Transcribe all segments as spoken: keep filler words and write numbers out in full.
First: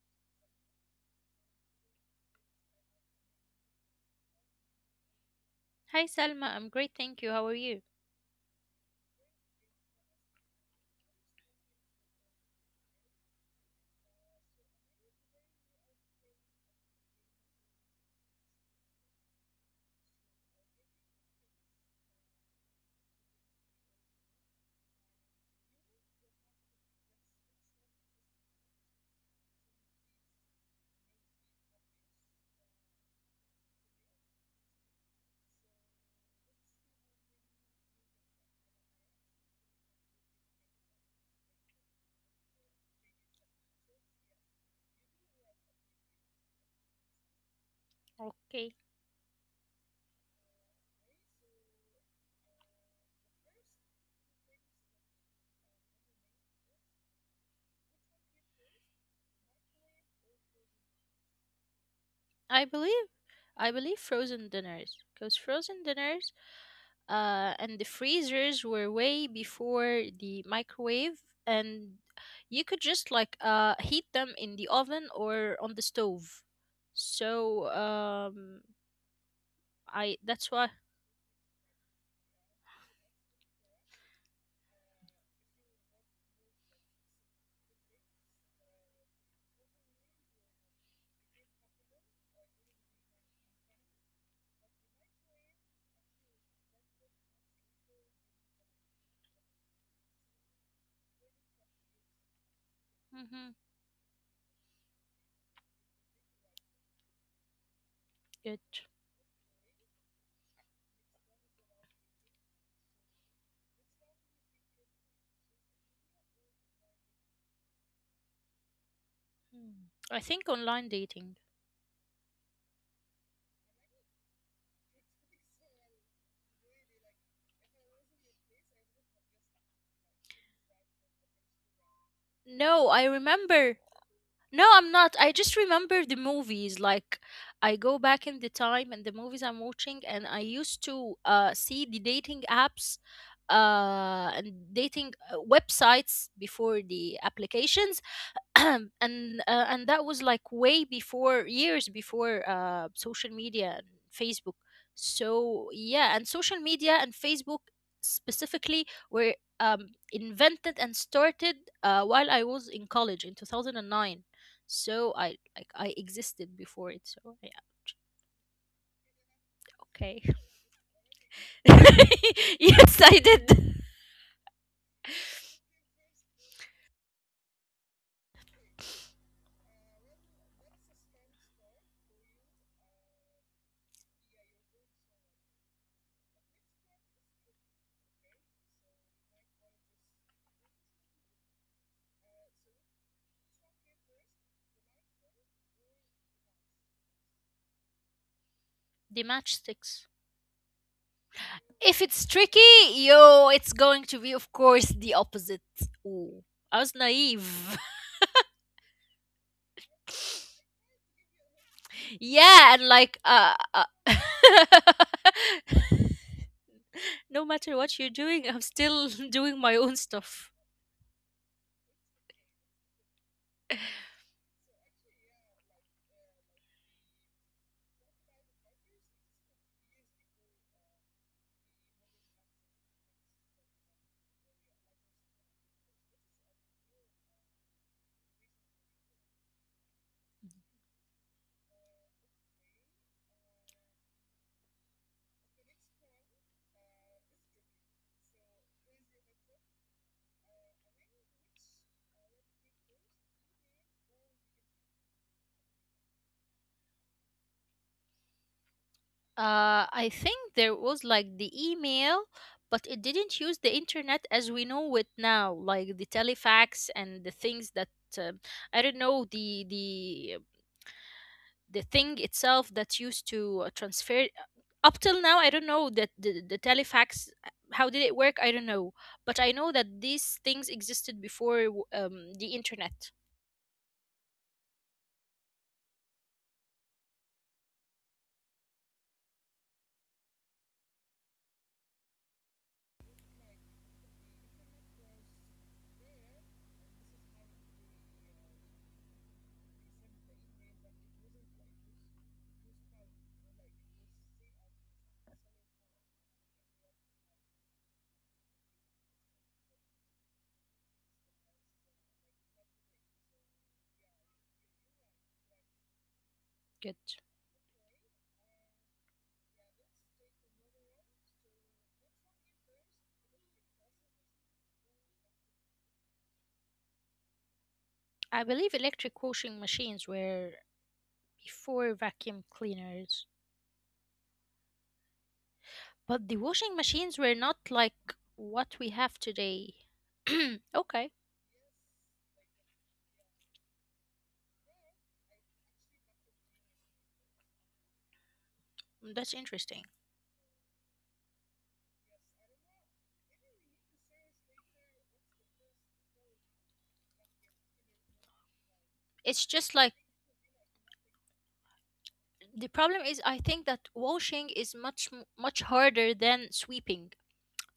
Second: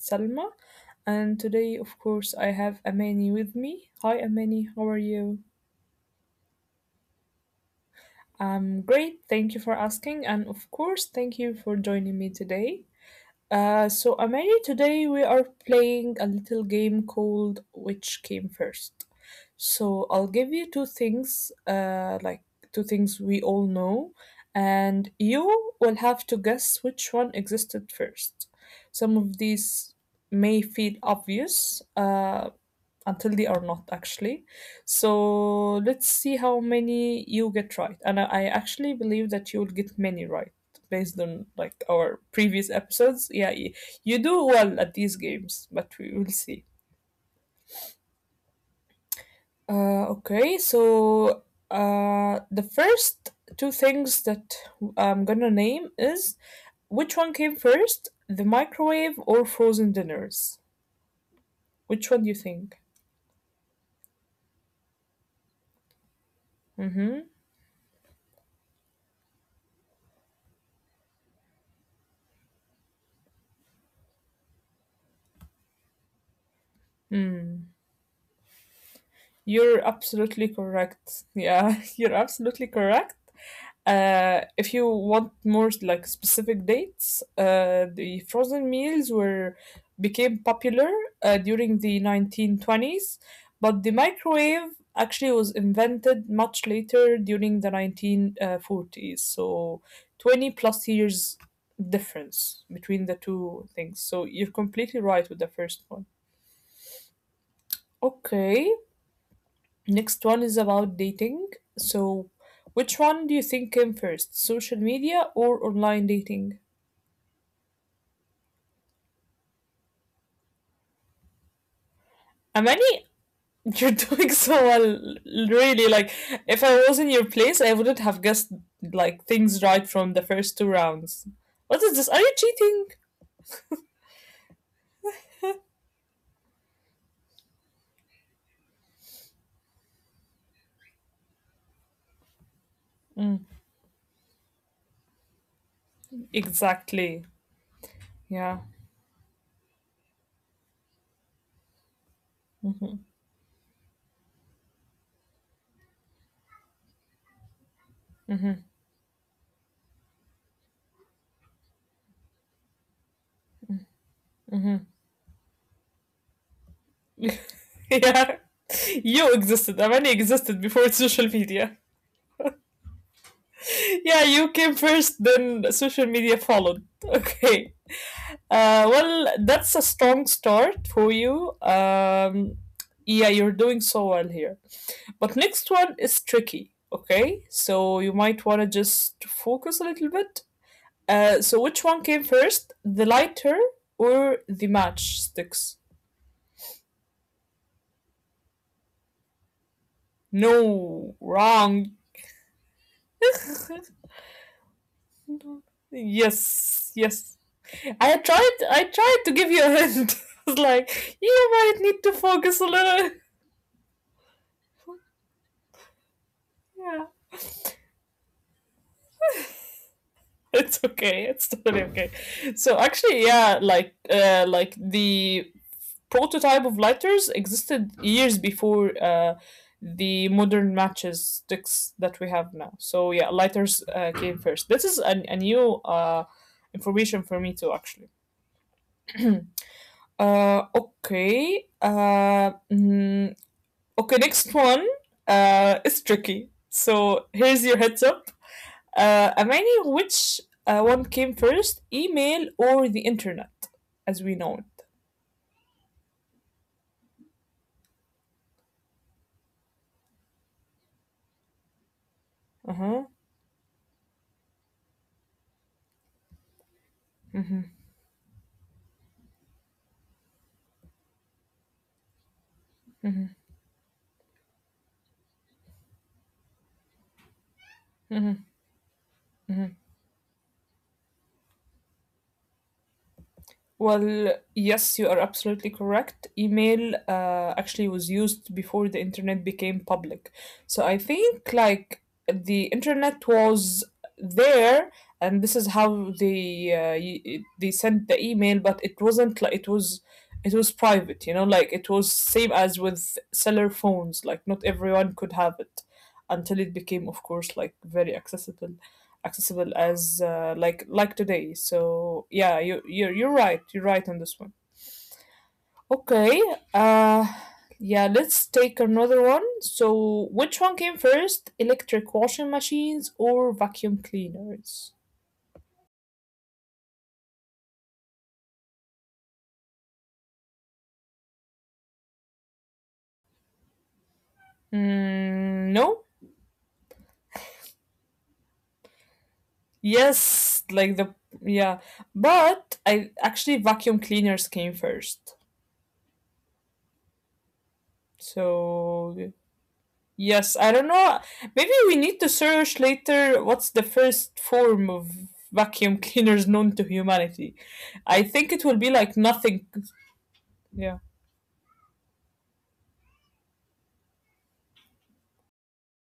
Salma, and today, of course, I have Amani with me. Hi, Amani, how are you? Hi Salma, I'm great, thank you. How are you? I'm great, thank you for asking, and of course, thank you for joining me today. Uh, so, Amani, today we are playing a little game called Which Came First. So, I'll give you two things, uh, like two things we all know, and you will have to guess which one existed first. Some of these may feel obvious, uh, until they are not actually. So let's see how many you get right. And I, I actually believe that you will get many right based on like our previous episodes. Yeah, y- you do well at these games, but we will see. Okay. Uh, okay, so uh, the first two things that I'm gonna name is which one came first, the microwave or frozen dinners? I Which one do believe you think? I believe frozen dinners, because frozen dinners uh and the Mm-hmm. freezers were way before the microwave, and you could just like uh heat them in the oven or on the stove. So Hmm. um I that's You're why. absolutely correct. Yeah, you're absolutely correct. Uh, if you want more like specific dates, uh, the frozen meals were became popular uh, during the nineteen twenties, but the microwave actually was invented much later during the nineteen forties. So twenty plus years difference Mm-hmm, between the two things. So you're completely right with the first one. good. Okay, next one is about dating. So, which one do you think came first, social media or online dating? Mm. I think online dating. Amani, you're doing so well, really. Like, if I was in your place, I wouldn't have guessed like things right from the first two rounds. What is No, this? I Are you cheating? remember. No, I'm not. I just remember the movies. Like, I go back in the time and the movies I'm watching, and I used to uh, see the dating apps uh, Mm, and dating uh, websites before the applications. exactly. and Yeah. uh, and that was like way before, years before, uh, social media and Facebook. So yeah, and social media and Facebook specifically were um, invented and started uh, while I was in college in two thousand and nine. So I, like, I existed before it. So yeah, yeah. okay. You existed. Amani existed before social media. Yes, I did. Yeah, you came first, then social media followed. Okay. Uh, well, that's a strong start for you. Um, yeah, you're doing so well here. But next one is tricky, okay? So you might want to just focus a little bit. Uh, so which one came first, the lighter or the matchsticks? The matchsticks. If No, it's tricky, wrong. yo, it's going to be, of course, the opposite. Ooh, I was naive. Yes, yes. I tried. I tried to give you a hint. I was Yeah, like, and you like, might uh, need to uh focus a little. no matter what you're doing, I'm Yeah. still doing my own stuff. it's okay. It's totally okay. So actually, yeah, like uh, like the prototype of lighters existed years before uh, the modern matches sticks that we have now. So yeah, lighters uh, came first. This is a, a new uh, information for me too, actually. Uh, okay. Uh, mm, okay, next one uh, is tricky. So here's your heads up. Uh, Amani, which uh, one came first, email or the internet, as we know it? Uh, I think there was like the email, but it didn't use the internet Uh as we know it now, like the telefax and the things that, uh, I huh. don't know. The the the thing itself that used to uh, transfer, up till now I don't know that. The, the telefax, uh, how did it work? I don't know, but I know that these things existed before w- um, the internet. Well, yes, you are absolutely correct. Email uh, actually was used before the internet became public. So I think like the internet was there and this is how they uh, y- they sent the email but it wasn't like it was it was private, you know, like it was same as with cellular phones, like not everyone could have it until it became, of course, like very accessible accessible as uh, like like today. So yeah, you you're you're right. You're right on this one. Good. Okay. Uh, yeah. Let's take another one. So which one came first, electric washing machines or vacuum cleaners? I believe electric washing machines were before vacuum cleaners. But the washing Mm, machines were no. not like what we have today. Okay. Yes. Like the Yeah. But I actually vacuum cleaners came first. Mm, that's interesting. So yes, I don't know. Maybe we need to search later what's the first form of vacuum cleaners known to humanity. It's I just think like, it will be like nothing. Yeah. the problem is, I think, that washing is much m- much harder than sweeping.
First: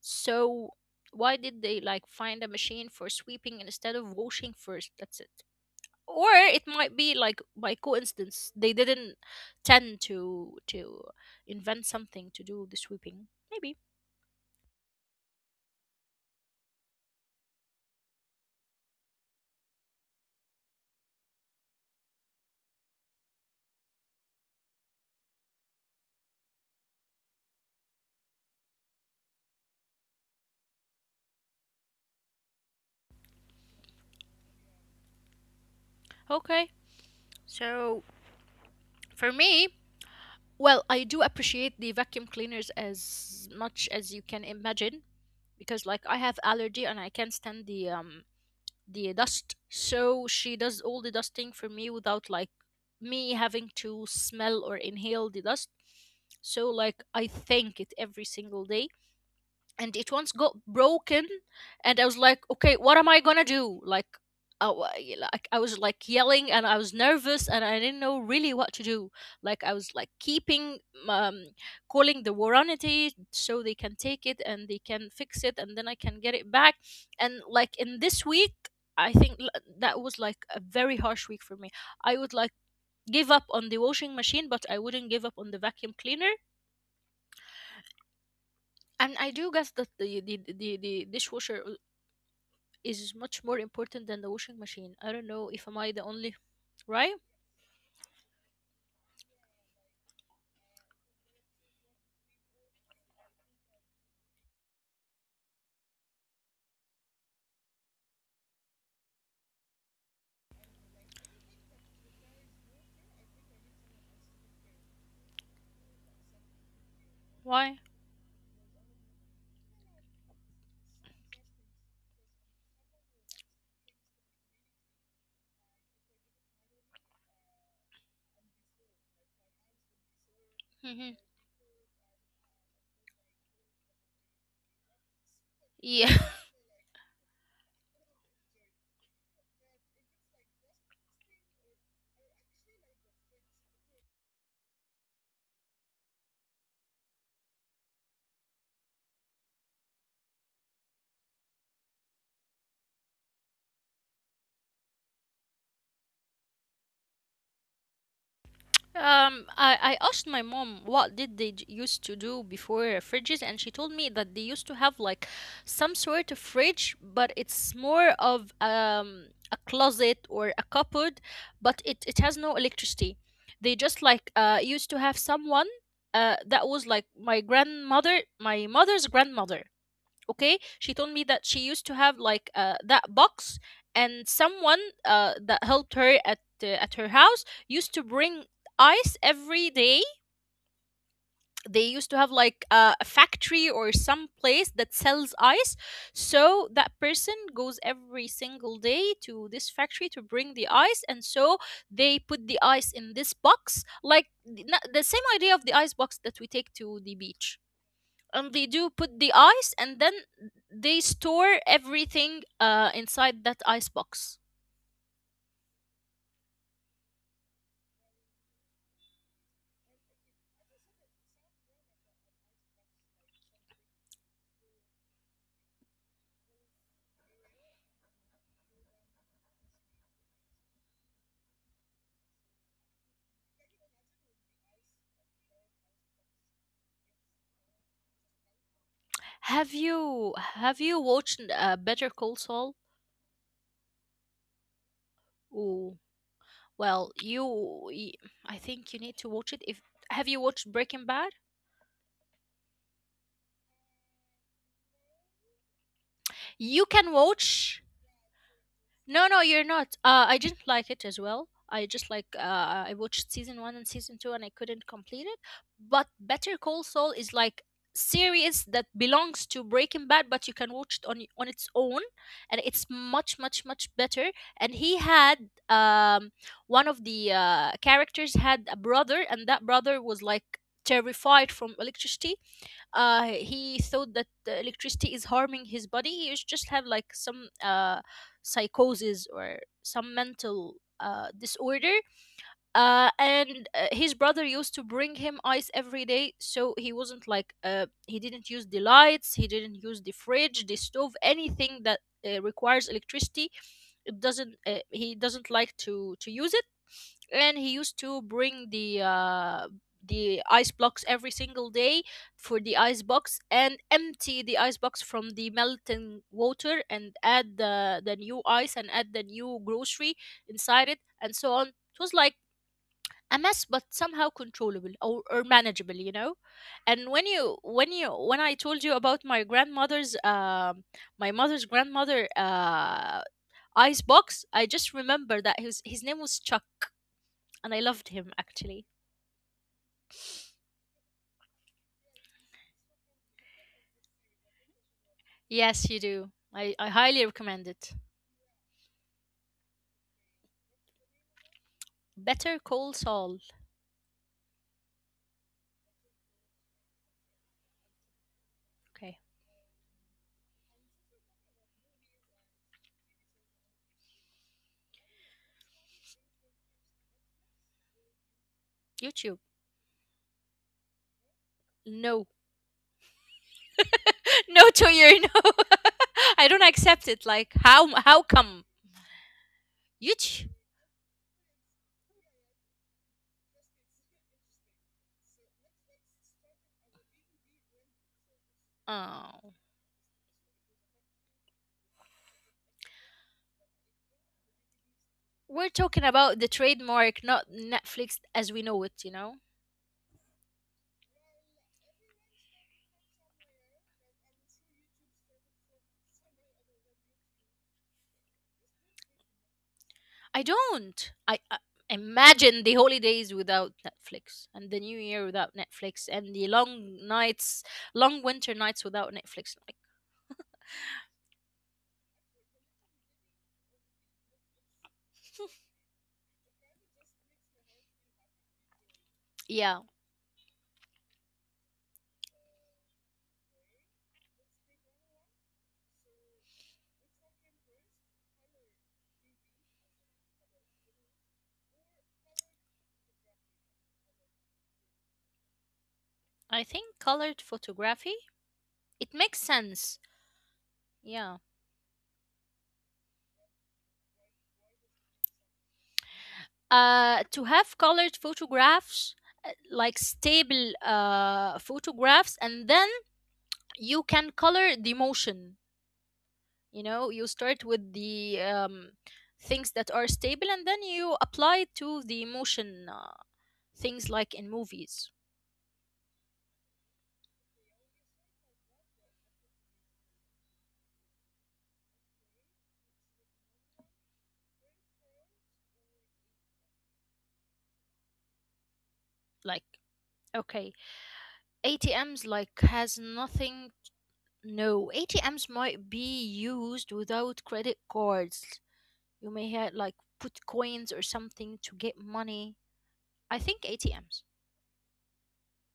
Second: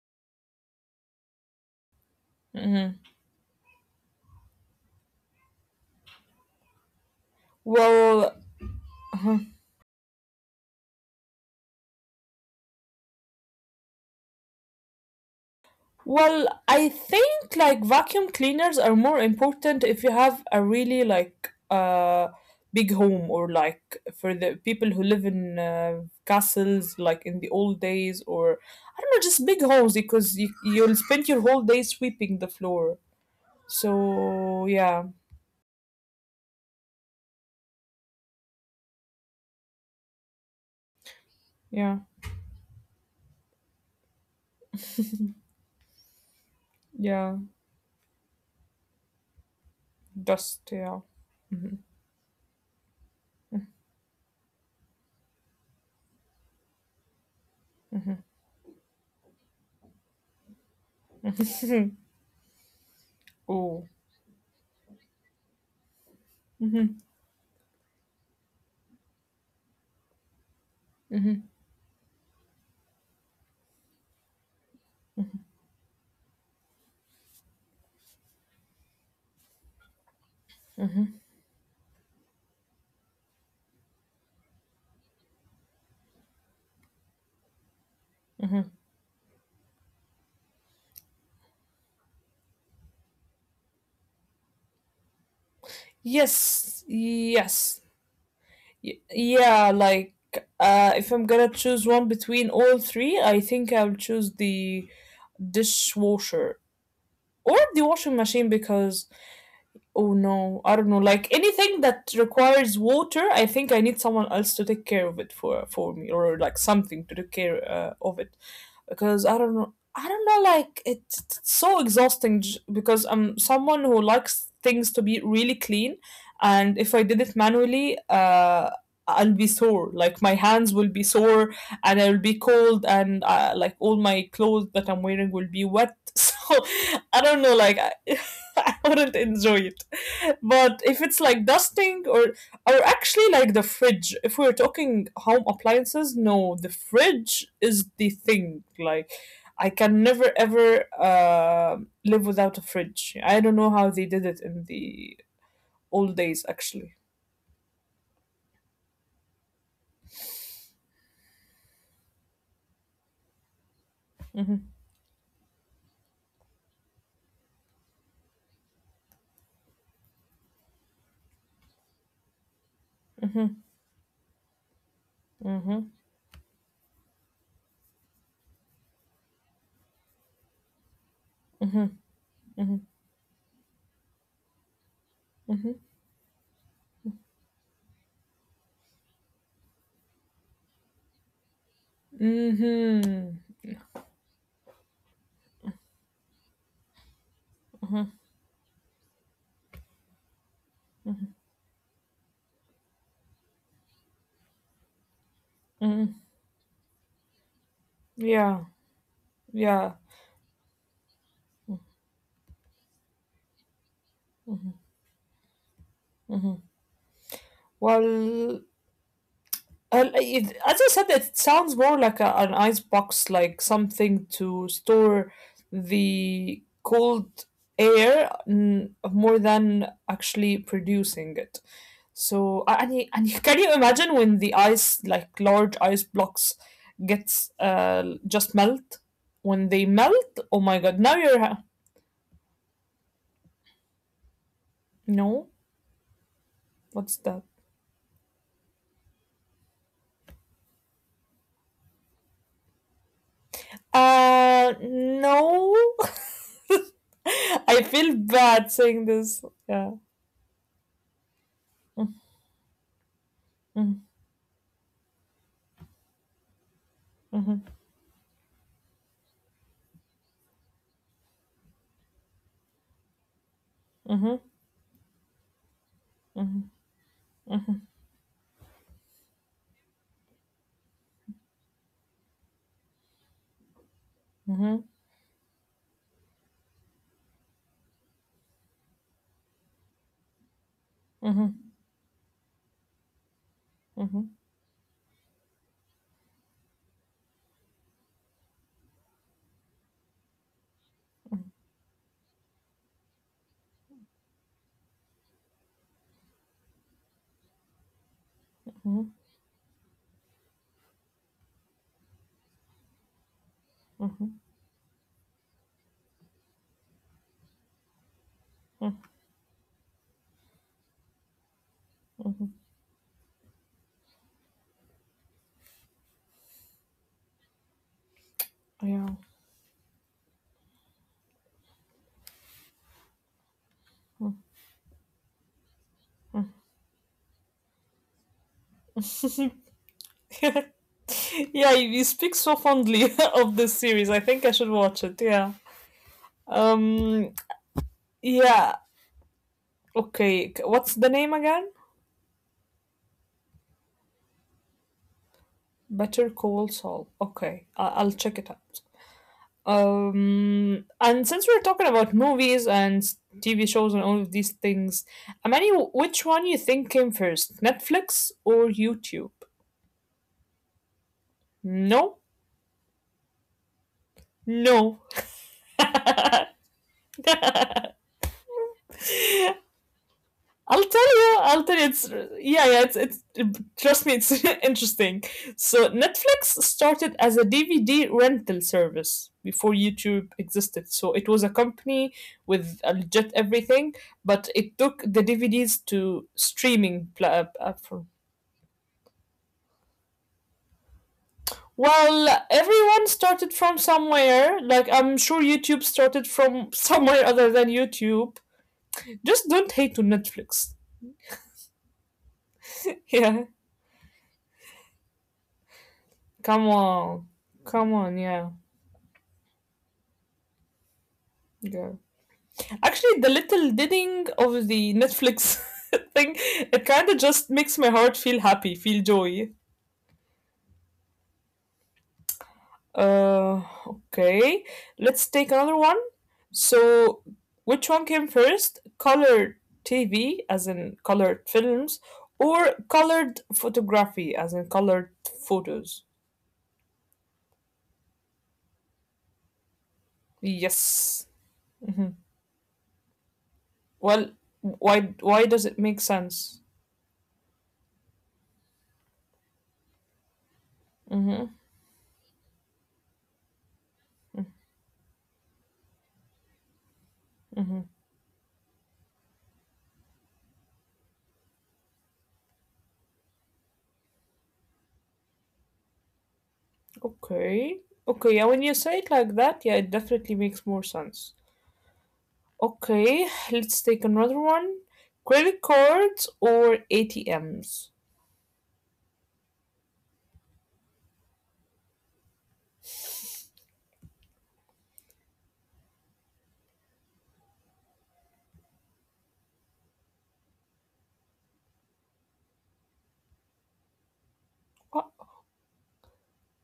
So why did they like find a machine for Mhm. sweeping instead of washing first? That's it. Or it might be like by coincidence Well, they didn't uh-huh. tend to to invent something to do the sweeping maybe. Well, I think like vacuum cleaners are more important if you have a really like uh big home or like for the people who live in uh, castles like in the old days or I don't know, just big homes because you, you'll spend your whole day sweeping the floor. So yeah, Okay, so for me, well, I do yeah, appreciate the vacuum cleaners as much as you can imagine, because like I have allergy and yeah, I can't stand the um the dust. So dust, she yeah. does all the dusting for me without like me having to smell or inhale the dust. So like I thank it every single day, and it once got broken and I was like, okay, what am I gonna Oh, do? Like, I, wa- y- like I was like yelling and I hmm, was nervous and I didn't know really what to do. Like, I was like keeping, um, calling the warranty so they can take it and they can fix it and then I can get it back. And like in this week, I think l- that was like a very harsh week for me. I would like give up on the washing machine, but I wouldn't give up on the vacuum cleaner. And I do guess that the the the, the dishwasher is much more important than the washing machine. I don't know if am I the only, yes, right? yes, y- yeah. Like, uh, if I'm gonna choose one between all three, I think I'll choose the dishwasher or the washing machine because oh no, I don't know. Like anything that requires water, I think I need someone else to take care of it for for me or like something to take care uh, of it. Why? Because I don't know. I don't know, like it's it's so exhausting j- because I'm someone who likes things to be really clean, and if I did it manually, uh, I'll be sore. Like my hands will be sore, and Hmm. I'll be cold, and uh, like all my clothes that I'm wearing will be wet. So Yeah. I don't know, like I, I wouldn't enjoy it. But if it's like dusting or or actually like the fridge, if we're talking home appliances, no, the fridge is the thing. Like I can never ever uh, live without a fridge. I don't know how they did it in the old days actually. Um. I I asked my mom what did they j- used to do before fridges, and she told me that they used to have like some sort of fridge, but it's more of um a closet or a cupboard, but it it has no electricity. They just like uh used to have someone, uh that was like my grandmother, my mother's grandmother. Okay, she told me that she used to have like, uh, that box, and someone, uh, that helped her at uh, at her house used to bring ice every day. They used to have like, Mhm. uh, a factory or some place that sells ice, so that person goes every single day to this factory to bring the ice, and so they put the ice in this box, like the na- the same idea of the ice box that we take to the beach. Yeah. um, they do put Yeah. the ice, and then they store everything uh, inside that ice box. Well, uh, it, as I said, it sounds more like a, an ice box, like something to store the cold air, mm, more than actually producing it. So, a- and, y- and y- can you imagine when the ice, like large ice blocks, gets uh, just melt? When they Have melt, oh my you god, now have you're. you Ha- watched, uh, Better Call Saul? no, Ooh, what's that? well, you y- I think you need to watch it. If, have you watched Breaking Bad? Uh, no. You can I feel watch. bad saying this. No, no, Yeah. you're not. Uh, I didn't like it as well. I just like, uh, I watched season Mm-hmm, one and season two, and I couldn't complete it. But Better Call Saul mm-hmm, is like series that belongs to Breaking Bad, but you can watch it on y- on its own, and it's much, much, much mm-hmm, better. And he had, um one of the, uh, characters had a brother, and that brother was like terrified from electricity. uh he thought that the mm-hmm, electricity is harming his body. He used just have like some uh psychosis or some mental uh mm-hmm, mm-hmm. disorder. Uh and uh, his brother Mm-hmm. used to bring him ice every day, so he wasn't like, uh he didn't use the lights, he didn't use the fridge, the stove, anything that uh, requires electricity. It doesn't uh, he doesn't like to to use it. And he used to bring the, Mm-hmm. uh the ice blocks every single day, for the ice box, and empty the ice box from the melting water and add the, the new ice and add the new grocery inside it, and so on. It was like a mess, but somehow controllable, or, or manageable you know And when you, when you when i told you about Mm-hmm. my grandmother's, um my mother's grandmother, uh icebox, I just remember that his his name was Chuck, and I loved him actually. Yeah. yeah, you you speak so fondly of this series. I think I should watch it. Yeah. Yes, you do. I, I Um. highly recommend it. Yeah. Okay. c- What's the name again? Better Call Saul. Better Call Saul. Okay, I- I'll check it out. Okay. Um. And since we're talking about movies and s- T V shows and all of these things, Amani, wh- which one you think came first, Netflix or YouTube? YouTube. No. No. No. No to your no. I don't accept it. Like, how how come? I'll tell you. YouTube. I'll tell you. It's yeah, yeah. It's it's. Trust me, it's interesting. So Netflix started as a D V D rental service before YouTube Oh. existed. So it was a company with a legit everything, but it took the D V Ds to We're talking streaming about pla- the uh, platform. trademark, not Netflix as we know it, you know? Well, everyone started from somewhere. Like I'm sure YouTube started from somewhere other than YouTube. Just don't hate to Netflix. I don't. I, I Yeah, imagine the holidays without Netflix, and the new year without come Netflix, and on, the long come on. Yeah, nights, long winter nights without Netflix. Like, yeah. Actually, the little ding of the Netflix thing, it kind of just makes my heart feel happy, feel joy. yeah. Uh, okay, let's take another one. So, which one came first? Color T V, as in colored films, or colored photography, as in colored photos? I think colored photography, it makes sense. Yes. Yeah. Well, why why does it make sense? Uh, to have colored photographs, uh, like stable, uh, photographs, and then you can color the motion. You know, you start with the, um, things that are stable, and then you apply it to the emotion, uh, things like in movies. Okay. Okay, yeah, when you say it like that, yeah, it definitely makes more sense. Okay, let's take another one. Credit cards or A T Ms? Like, okay, atms like has nothing. No, atms might be used without credit cards. You may have like put coins or something to get money. I think atms, Oh,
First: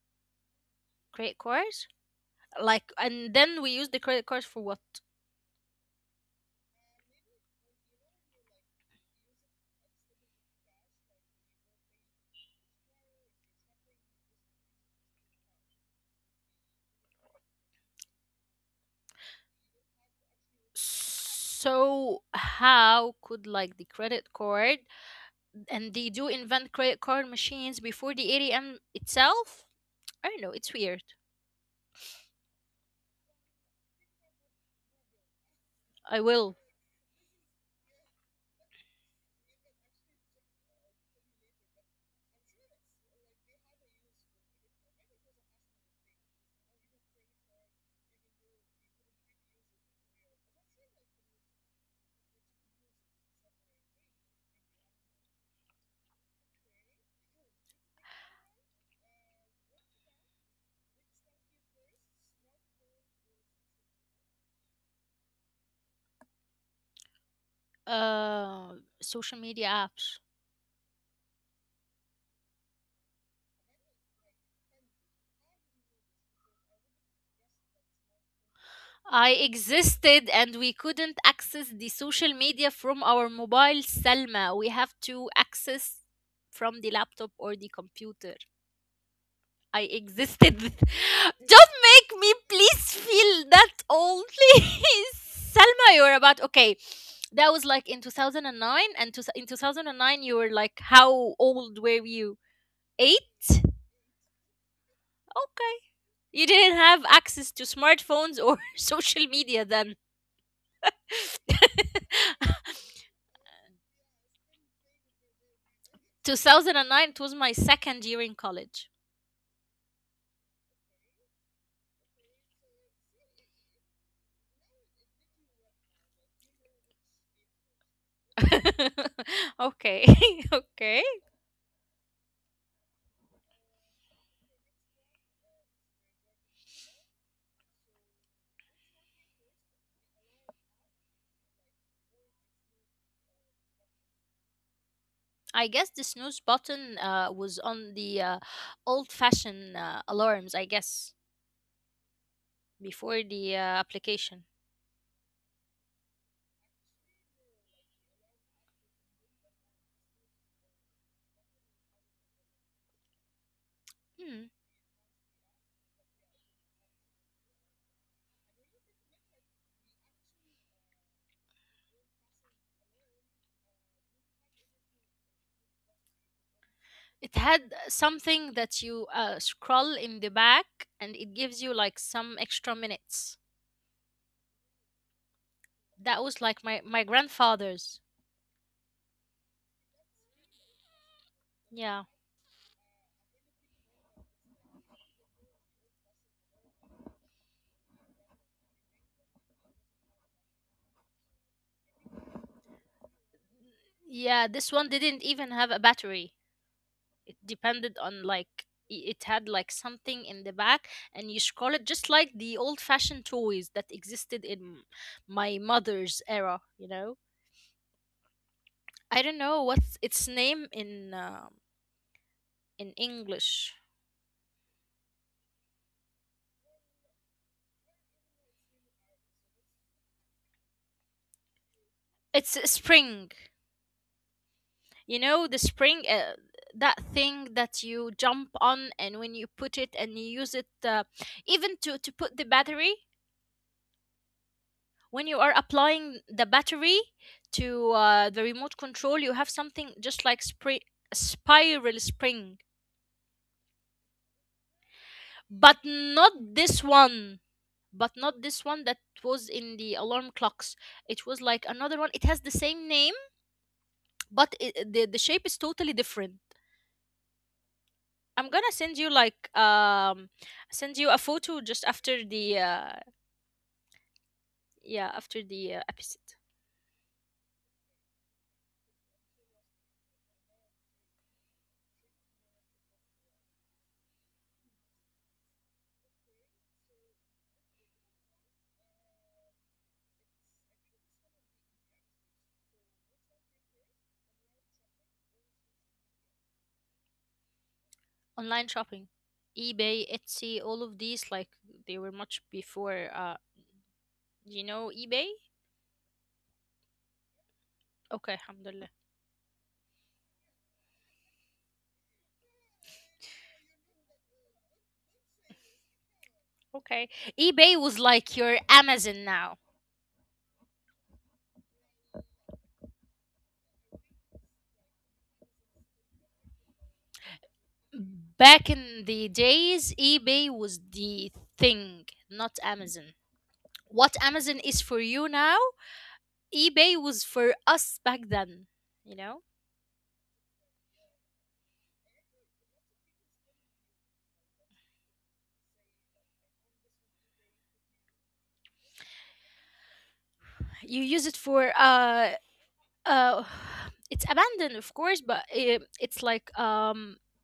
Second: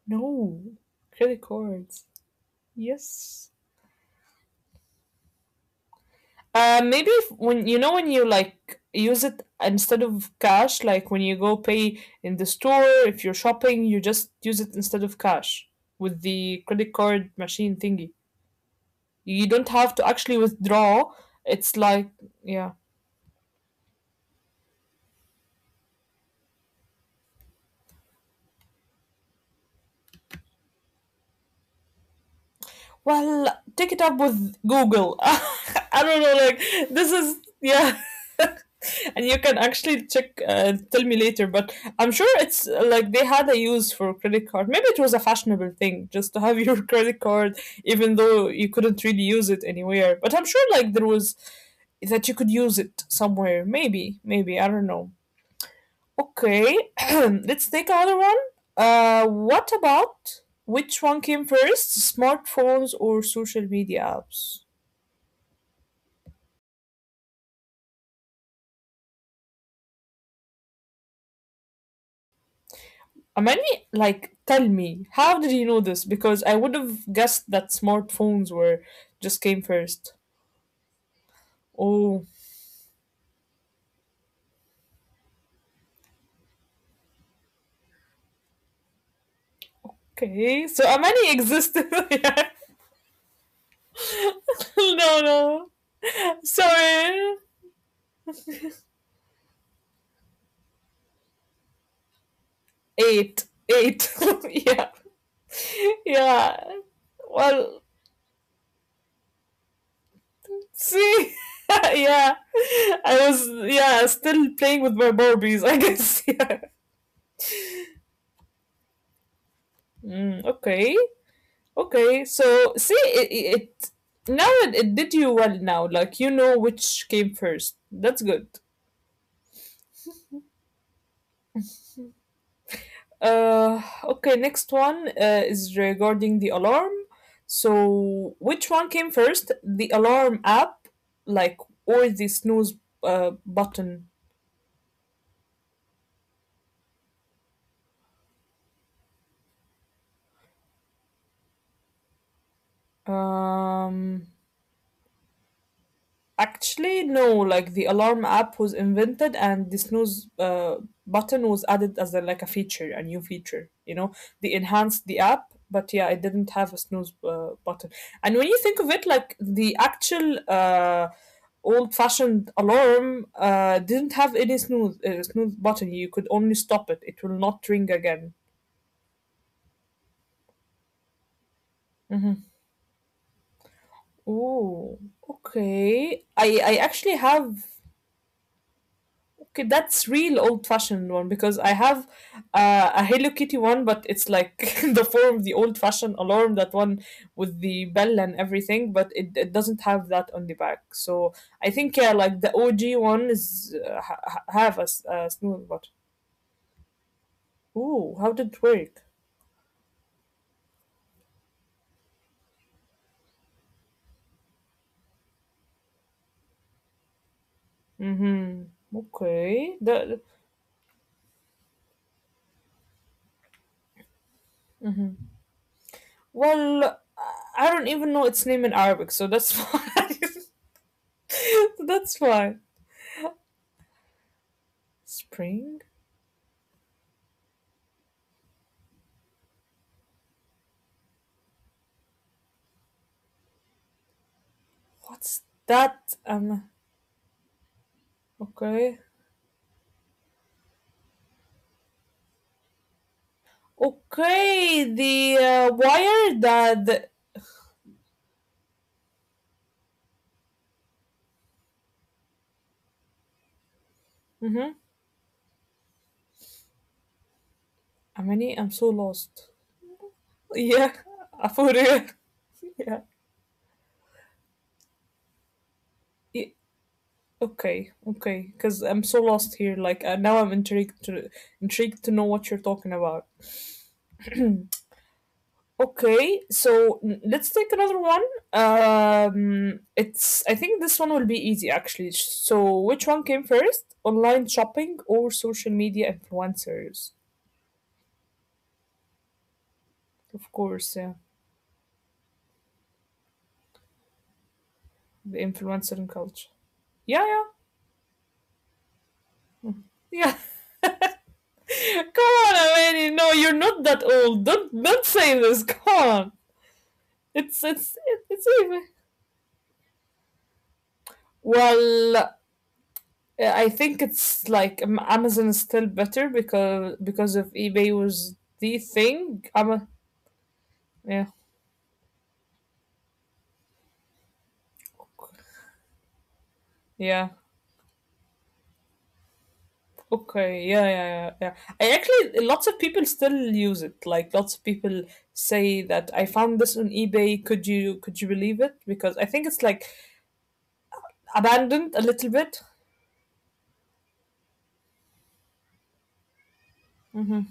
no, credit credit cards. cards. Like, and Yes. then we use the credit cards for what? Uh, maybe if, when you know when you like use it instead of cash, like when you go pay in the store, if you're shopping, you just use it instead of cash with the credit card machine thingy. You don't have to actually withdraw. It's like, So yeah. how could like the credit card, and they do invent credit card machines before the A T M itself? I don't know. It's weird. Well, take it up with Google. I I don't know, will. like, this is, yeah. And you can actually check, uh, tell me later, but I'm sure it's uh, like they had a use for credit card. Maybe it was a fashionable thing just to have your credit card, even though you couldn't really use it anywhere. But I'm sure, like, there was that you could use it somewhere. Maybe, maybe, I don't know. Okay, let's take another one. Uh, what about which one came first, smartphones or social media apps? Uh, social media apps. Amani, like, tell me, how did you know this? Because I would have guessed that smartphones were I just came first. existed, and we couldn't access the Oh, social media from our mobile, Selma. We have to access from the laptop or the computer. I okay. existed. Don't So Amani make existed. me yeah. please feel that old, please. No, no. Selma, you were about, okay. Sorry. That was like in two thousand nine, and to, in two thousand nine you were like, how old were you? eight? Eight. Okay. Eight. yeah. Yeah. You didn't have access to Well, smartphones or social media then. see? Yeah. I was, yeah, still playing with my Barbies, I guess. Yeah. twenty oh nine it was my second year in college. Mm, okay. Okay. So, see, it, it now it, it did you well now. Like, you know which came first. That's good. Okay. Okay. Uh, okay, next one uh, is regarding the alarm. So, which one came first? The alarm app, like, or the snooze uh, button? I guess the snooze button, uh, was on the, uh, old-fashioned, uh, alarms, I guess, before the, uh, Um, application. Actually, no. Like the alarm app was invented, and the snooze uh, button was added as a, like a feature, a new feature. You know, they Hmm. enhanced the app, but yeah, it didn't have a snooze uh, button. And when you think of it, like the actual uh, old-fashioned alarm uh, didn't have any snooze uh, snooze button. You could only stop it. It will It not had ring again. something that you, uh, scroll in the back, and it gives you like some extra minutes. Oh, okay. That I was like I my, my actually have grandfather's. okay, that's real old-fashioned one because I have Yeah. uh, a Hello Kitty one, but it's like the form, the old-fashioned alarm, that one with the bell and everything, but it, it doesn't have that on the back. So I think yeah, like the O G one is uh, ha- ha- Yeah, have this a, one s- a didn't even snooze have button. a battery. Depended Ooh, on how did it like, work? i- it had like something in the back, and you scroll it just like the old fashioned toys that existed in my mother's era you know Mm-hmm. I don't know Okay. what's The its name in um in English. well, I don't even know its name in Arabic, so that's fine. That's fine. It's a spring. you know the Spring? spring, uh, that thing that you jump on, and when you put it and you use it, uh, even to to put the battery, when What's you are that? applying the Um. battery to, uh, the remote Okay. control, you have something just like spri- a spiral spring. Okay, the uh, but wire not that. this The, one but not this one that was in the alarm clocks. It was like another one, it has the same name, but mm-hmm. i the, the shape is totally different. Amani, I'm I'm gonna so send you lost. like, um Yeah, send you a for photo just real. after the, uh, Yeah. yeah, after the, uh, episode. Y- Okay, okay, because I'm so lost here. Like uh, now, I'm intrigued to intrigued to know what you're talking about. Okay, so n- let's take another one. Um, it's I think this one will be easy actually. So, which one came first, online shopping or social media influencers? Online shopping. Ebay, Of Etsy, all course, of yeah, these, like, they were much before, uh you know eBay. the influencer culture. Yeah, yeah. Okay, alhamdulillah. Yeah. Come on, Amani. No, you're not that old. Don't don't say this. Come on. Okay. It's Ebay it's was like it's your even. Amazon now. Well, uh, I think it's like um, Amazon is still better because because of eBay was Back the in the thing. Ama- days, eBay was Yeah. the thing, not Amazon. What Amazon is for you now, eBay was Yeah. for us back then you know Okay. Yeah, yeah, yeah, yeah. I actually lots of people still use it. Like lots of people say that I found this on eBay. Could you could you believe it? Because I think it's like you use it for abandoned a little uh bit. uh it's abandoned of course, but it, it's like, um Mm-hmm.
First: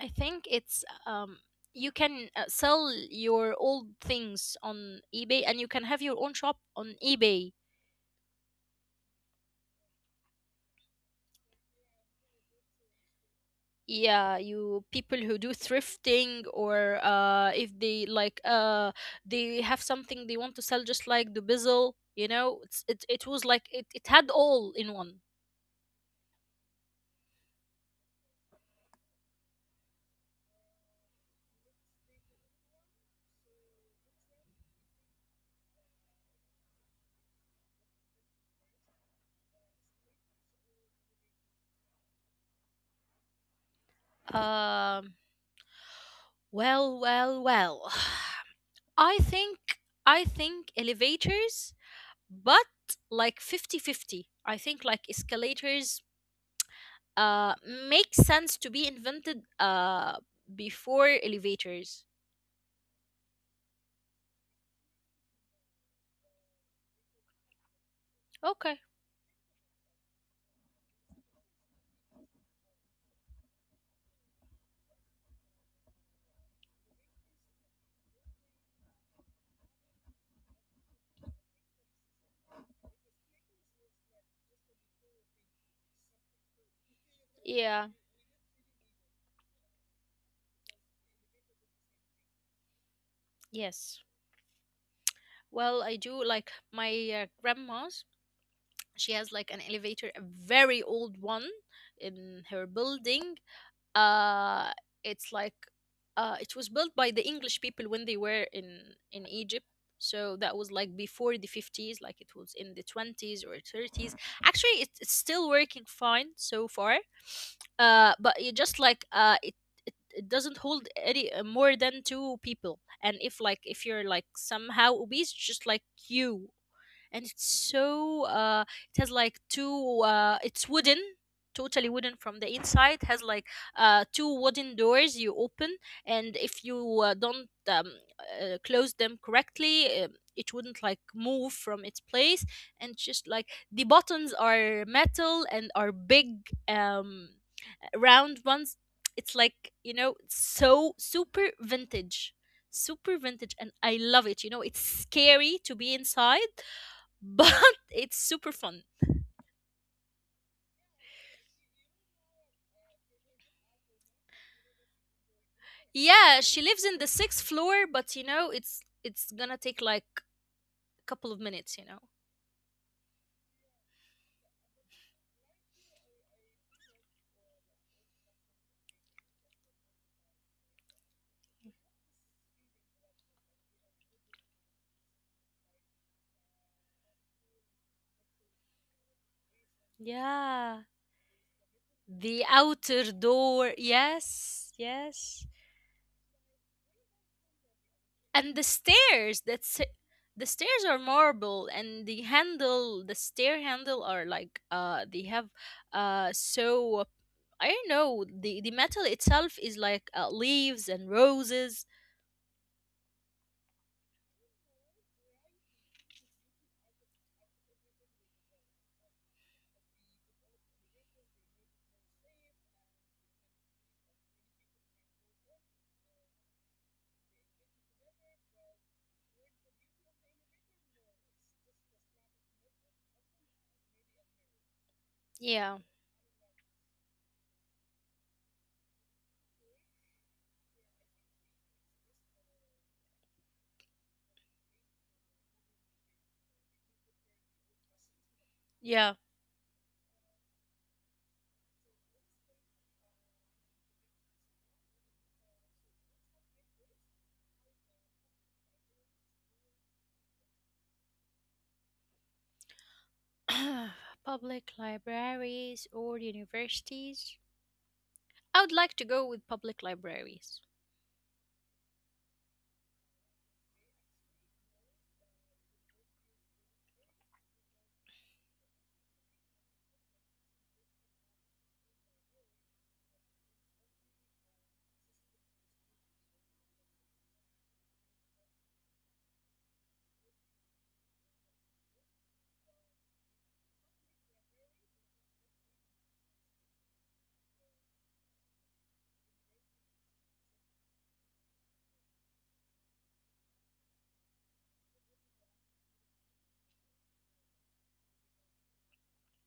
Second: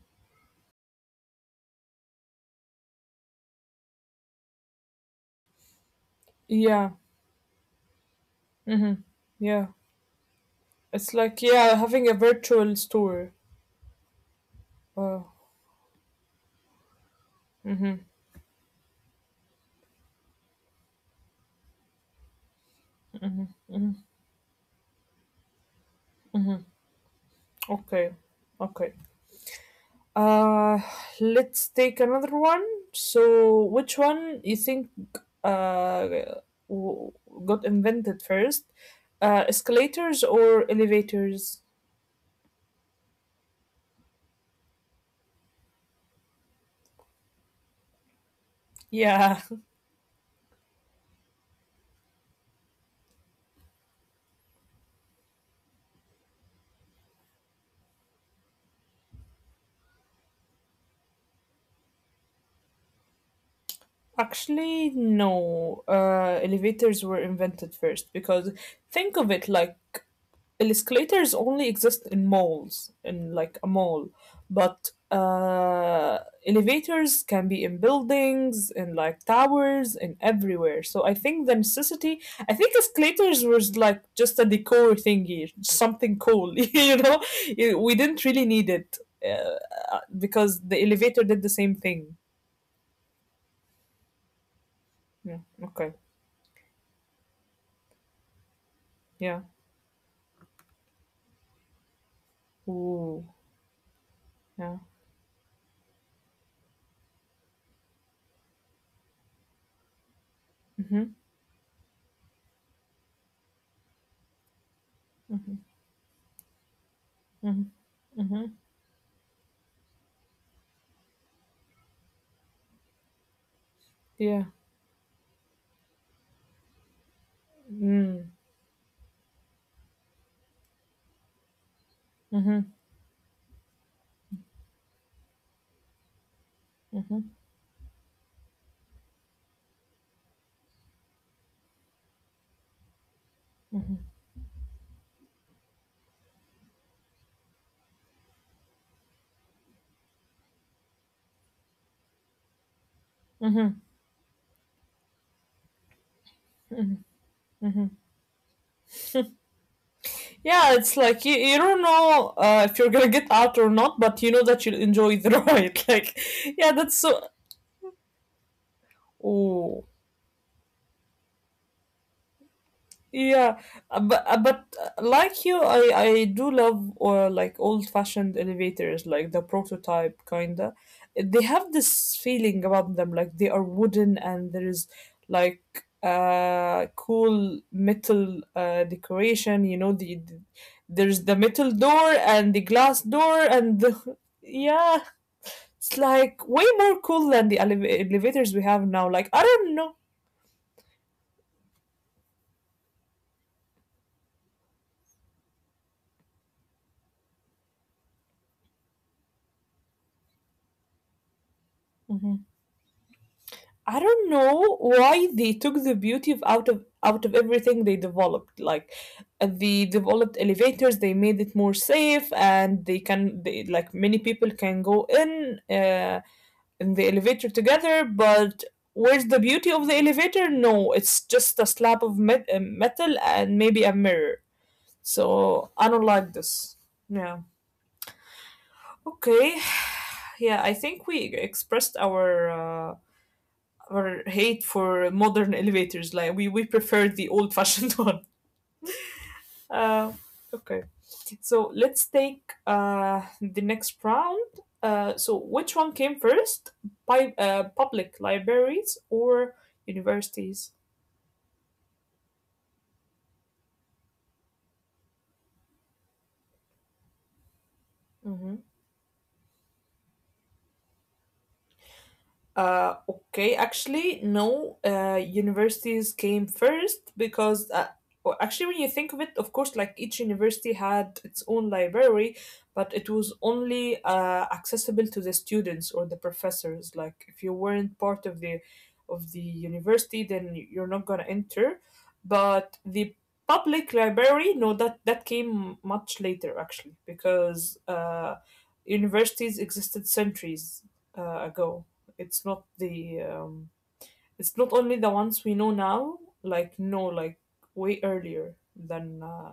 I think it's, um you can, uh, sell your old things on eBay, and you can have your own shop Yeah. on eBay. Mm-hmm. Yeah. It's like yeah, having a virtual store. Yeah, you people Uh, who do thrifting or uh if mm-hmm. they like uh they have something they want to sell just like the bizzle, you know, it's it it was like it it had all in one. Okay. Okay. Uh let's take another one. So which one you think uh w- got invented first? Uh escalators or elevators? Um well, well, well. I Yeah, think I think elevators, but like fifty-fifty. I think like escalators uh, makes sense to be invented uh, before elevators. actually, no. Uh, elevators were invented first because Okay. think of it like escalators only exist in malls, in like a mall, but uh, elevators can be in buildings, in like towers, and everywhere. So I think the necessity, I think escalators was like just a decor thingy, something cool, you know? It- Yeah. We didn't really need it uh, because the elevator did the same thing. Yes. Yeah. Well, Okay. I do like my uh, grandma's. She has Yeah. like an elevator, a very old one in her Ooh. building. uh Yeah. it's like uh it was built by the English people when they were in in Egypt, so that was like Mm-hmm. before the fifties. Like it was in the twenties or thirties. Actually, it, it's still working fine so far. Mm-hmm. Uh but Mm-hmm. it just like uh it it, it doesn't hold any uh, more than two people, and if like if you're like Yeah. somehow obese, just like you. And it's so Mm. uh it has like two uh it's wooden, totally wooden from the Mm-hmm. inside, has like uh two wooden doors you open, and if you uh, Mm-hmm. don't um, uh, close them correctly, um, it wouldn't like move from its place. And just like the buttons are metal and are big, um round ones. It's like, you know, so super vintage, super vintage, and I love it. You know, it's scary to be inside, but it's super fun. Yeah, it's like you, you don't know uh, if you're gonna get out or not, but you know that you'll enjoy the ride. Like, Yeah, she yeah, lives that's in the so. sixth floor, but you know, it's it's gonna take Oh, like a couple of minutes, you know. yeah. Uh, but uh, but uh, like you, I I do love or like old fashioned elevators, like the prototype kinda. They have this feeling about them, like they are wooden and there is like uh cool metal uh decoration. You know the, the Yeah. there's the metal door The and the glass outer door door. and the Yes, yeah. yes. It's like way more cool than the elev- And elevators the we have now. Like stairs, I don't that's know. the stairs are marble and the handle the stair handle are like uh they have uh so I don't know, the the metal itself is like uh, leaves and roses. Mhm. I don't know why they took the beauty of out of out of everything they developed. Like uh, the developed elevators, they made it more safe, and they can they, like many people can go in uh, in the elevator together. But where's the beauty of the elevator? No, it's just a slab of met- uh, metal and maybe a mirror. So Yeah, I don't like this. Yeah. Okay. Yeah, I think we expressed our uh, our hate for modern elevators. Like we we prefer the old-fashioned one. yeah. Uh, okay. So let's take uh, the next round. Uh, so which one came first? By uh, Public libraries or universities? Public libraries or universities? Mm-hmm. I would like to go with public libraries. Uh, okay, actually, no. Uh, universities came first because, uh, well, actually, when you think of it, of course, like each university had its own library, but it was only uh, accessible to the students or the professors. Like, if you weren't part of the of the university, then you're not gonna enter. But the public library, no, that that came much later actually because uh, universities existed centuries uh, ago. It's not the um, it's not only the ones we know now. Like no, like way earlier than uh,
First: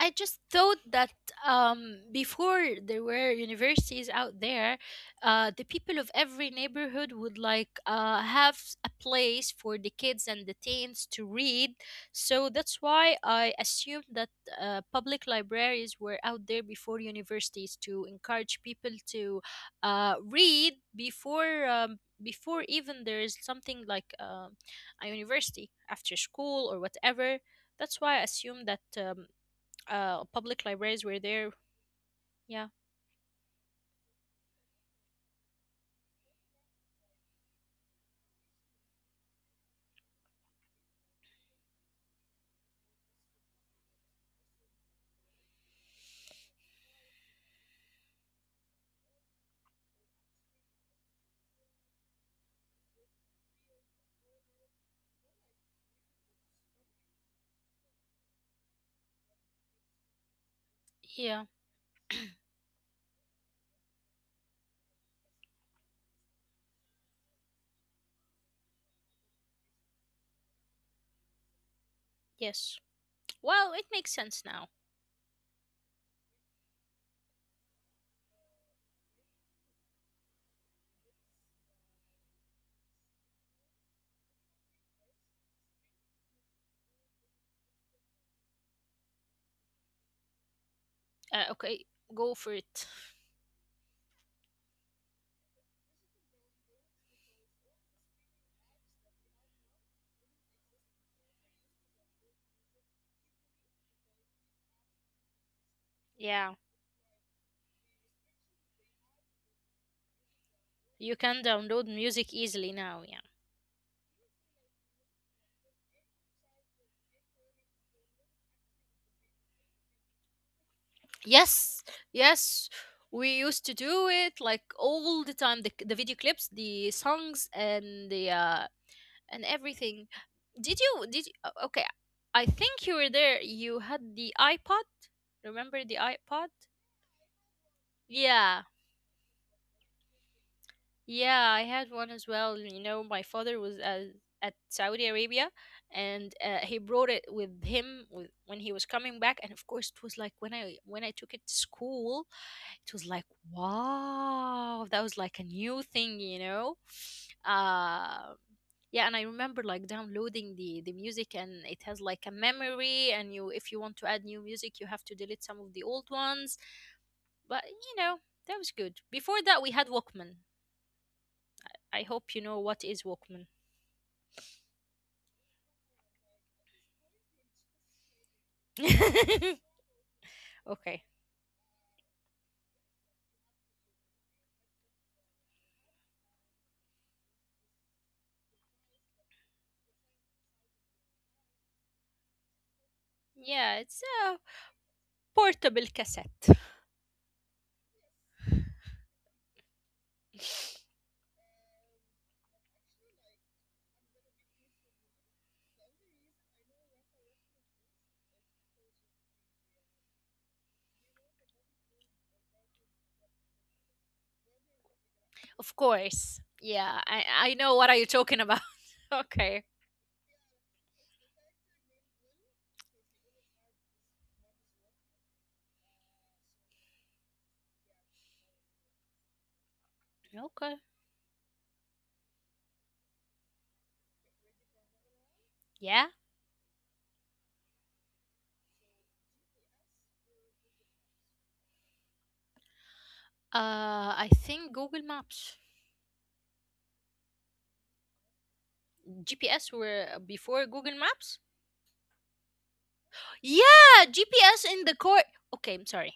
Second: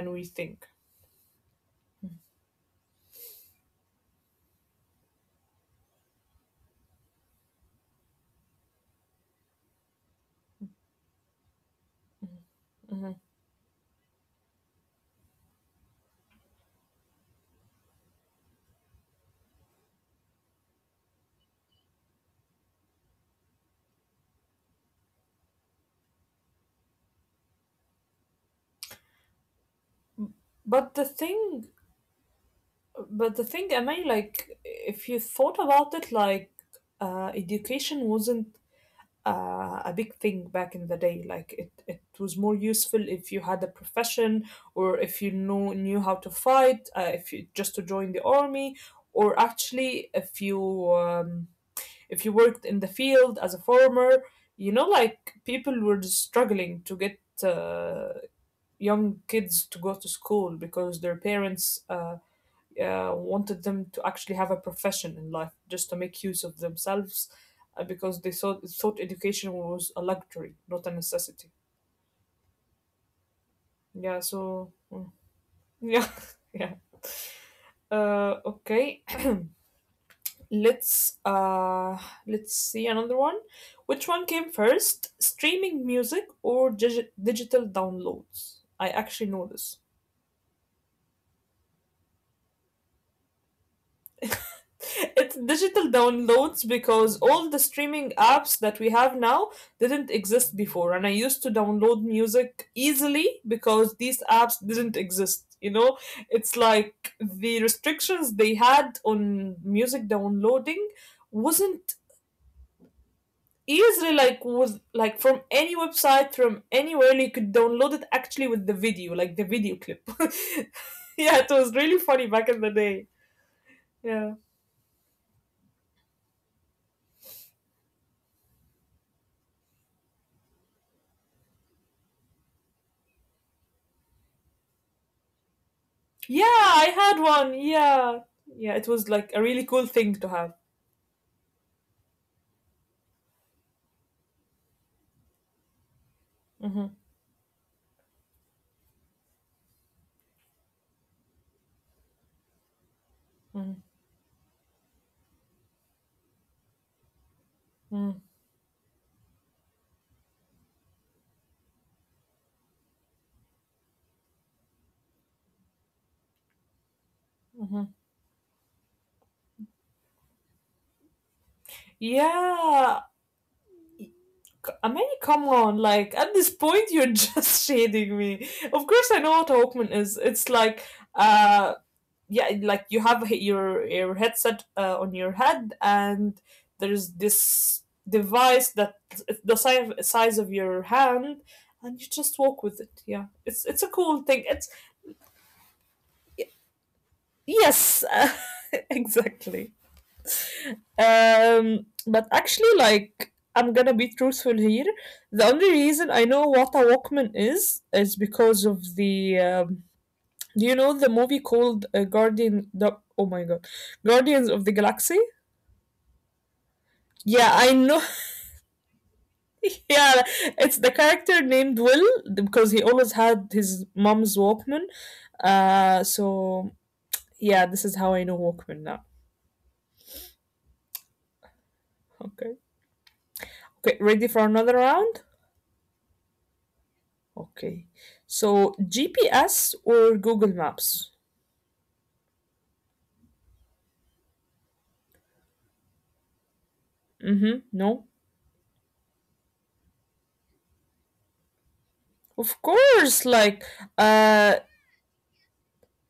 I we just think. thought that um, before there were universities out there, uh, the people of every neighborhood would like uh, have a place for the kids and the teens to read. So that's why Mhm. I assumed that uh, public libraries were out there before universities to encourage people to uh, read before. Um, before even there is something like um a university after school or whatever. That's why I assume that um, uh public But libraries the were there. thing, Yeah. but the thing, I mean, like if you thought about it, like uh, education wasn't uh, a big thing back in the day. Like it, it was more useful if you had a profession or if you know knew how to fight, uh, if you just to join the army, or actually if you um, if you worked in the field as a farmer, you know, like people were just struggling to get uh, young kids to go to school because their Yeah. parents uh, uh, wanted them to actually have a profession in life just to make use of themselves uh, because they thought, thought education was a luxury, not a necessity. Yes, well, it makes Yeah, sense now. so, mm, yeah, yeah. Uh, okay. Let's uh let's see another one. Which one came first, streaming music or digi- digital downloads? I actually know this. uh, okay, go for it. It's digital downloads because all the streaming apps that we have now didn't exist before and I used to download music easily because these apps didn't exist. You know, Yeah, it's like the restrictions they had on music downloading you can download wasn't music easily now. Yeah. easily like with like from any website from anywhere you could download it actually with the video like the video clip. Yeah, it was Yes, really funny back in yes, the day. we used to do it Yeah. like all the time, the, the video clips, the songs, and the uh and everything. Did you did you, o- okay, I think you were there, you had the iPod. Remember the Yeah, iPod? I had one, yeah. Yeah. Yeah, it was like a really cool thing to have. Yeah, I had one as well. You know, my father was at, at Saudi Arabia, and uh, he brought it with him with, when he was coming back. And of course, it was like when I when I took it to school, it was like, wow, that was like a new thing, you know. Hmm. Uh yeah, and I remember like downloading the the music, and it has like a memory, and you, if you want to add new music, you have to delete some of the old ones. But you know, that was good. Before that, we had Walkman. I hope you know what is Yeah. Walkman. c- I mean, come on, like at this point you're just shading me. Of course I know what a Walkman is. It's like Okay. uh yeah, like you have your your headset uh, on your head, and there's this device that the size size of your hand, and you just walk with it. Yeah, it's Yeah, it's a it's cool a thing. It's portable cassette. yes, uh, exactly. Um but actually, like, I'm gonna be truthful here. The only reason I know what a Walkman is is because of the um, do you know the movie called uh, guardian the, oh my god, Guardians of the Galaxy? Of course. Yeah, I, I Yeah, know I what are you know. talking about. Okay. Yeah, it's the character named Will because he always had his mom's Walkman. Uh, so yeah, this is how I know Walkman now. Okay. Okay. Okay, ready for another round? Yeah. Okay. So G P S or Google Maps? Uh, I think Google Maps. Mm-hmm. No. G P S were uh, before Google Maps? Of course, like Yeah, uh G P S in the core. Okay, I'm sorry.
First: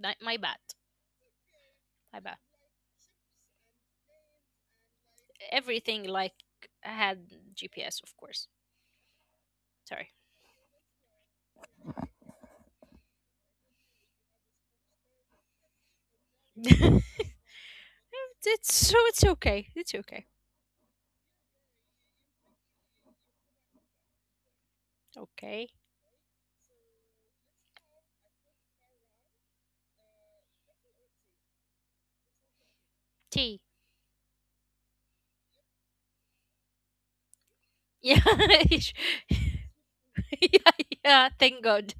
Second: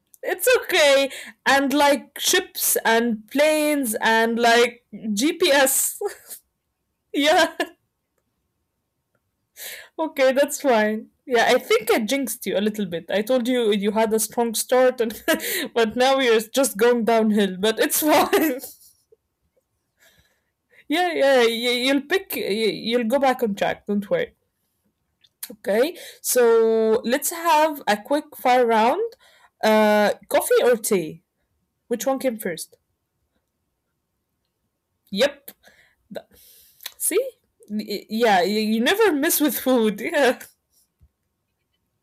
My, my it's bad. okay. And like My bad. ships and planes and like G P S. Everything like had yeah. G P S, of course. Sorry. Okay, that's fine. Yeah, I think I jinxed you a little bit. I told you you had a strong start, and but now you're just going it's downhill. But it's fine. it's- so it's okay. It's okay. Yeah, yeah, you, you'll pick. You, you'll go back on track. Don't worry. Okay. Okay, so let's have a quick fire round. Uh, coffee or tea? Which one came first? T. Yep. See? Y- Yeah. Yeah, you, you never mess with food. Yeah. yeah, yeah, thank God.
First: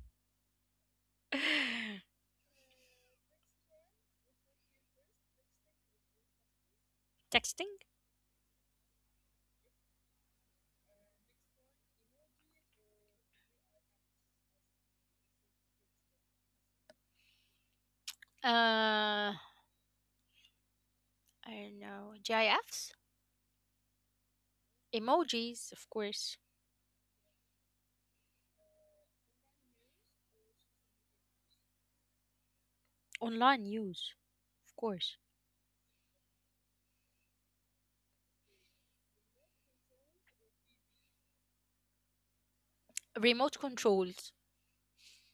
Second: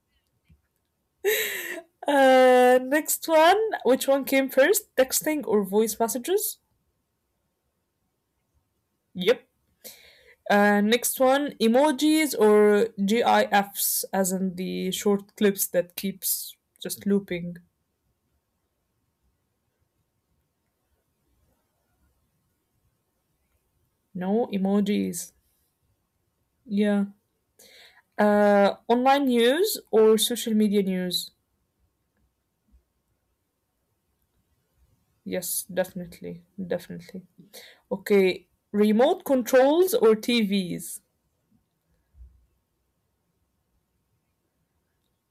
Uh, next one. Which one came first? Texting or voice messages? Texting? Yep. Uh, next one, emojis or GIFs, as in the short clips that keeps just looping. Uh, I don't know. GIFs? No emojis. Emojis, of course. Yeah. Uh, online news or social media news? Online news, of course. Yes, definitely, definitely. Okay, remote controls or T Vs? Remote controls.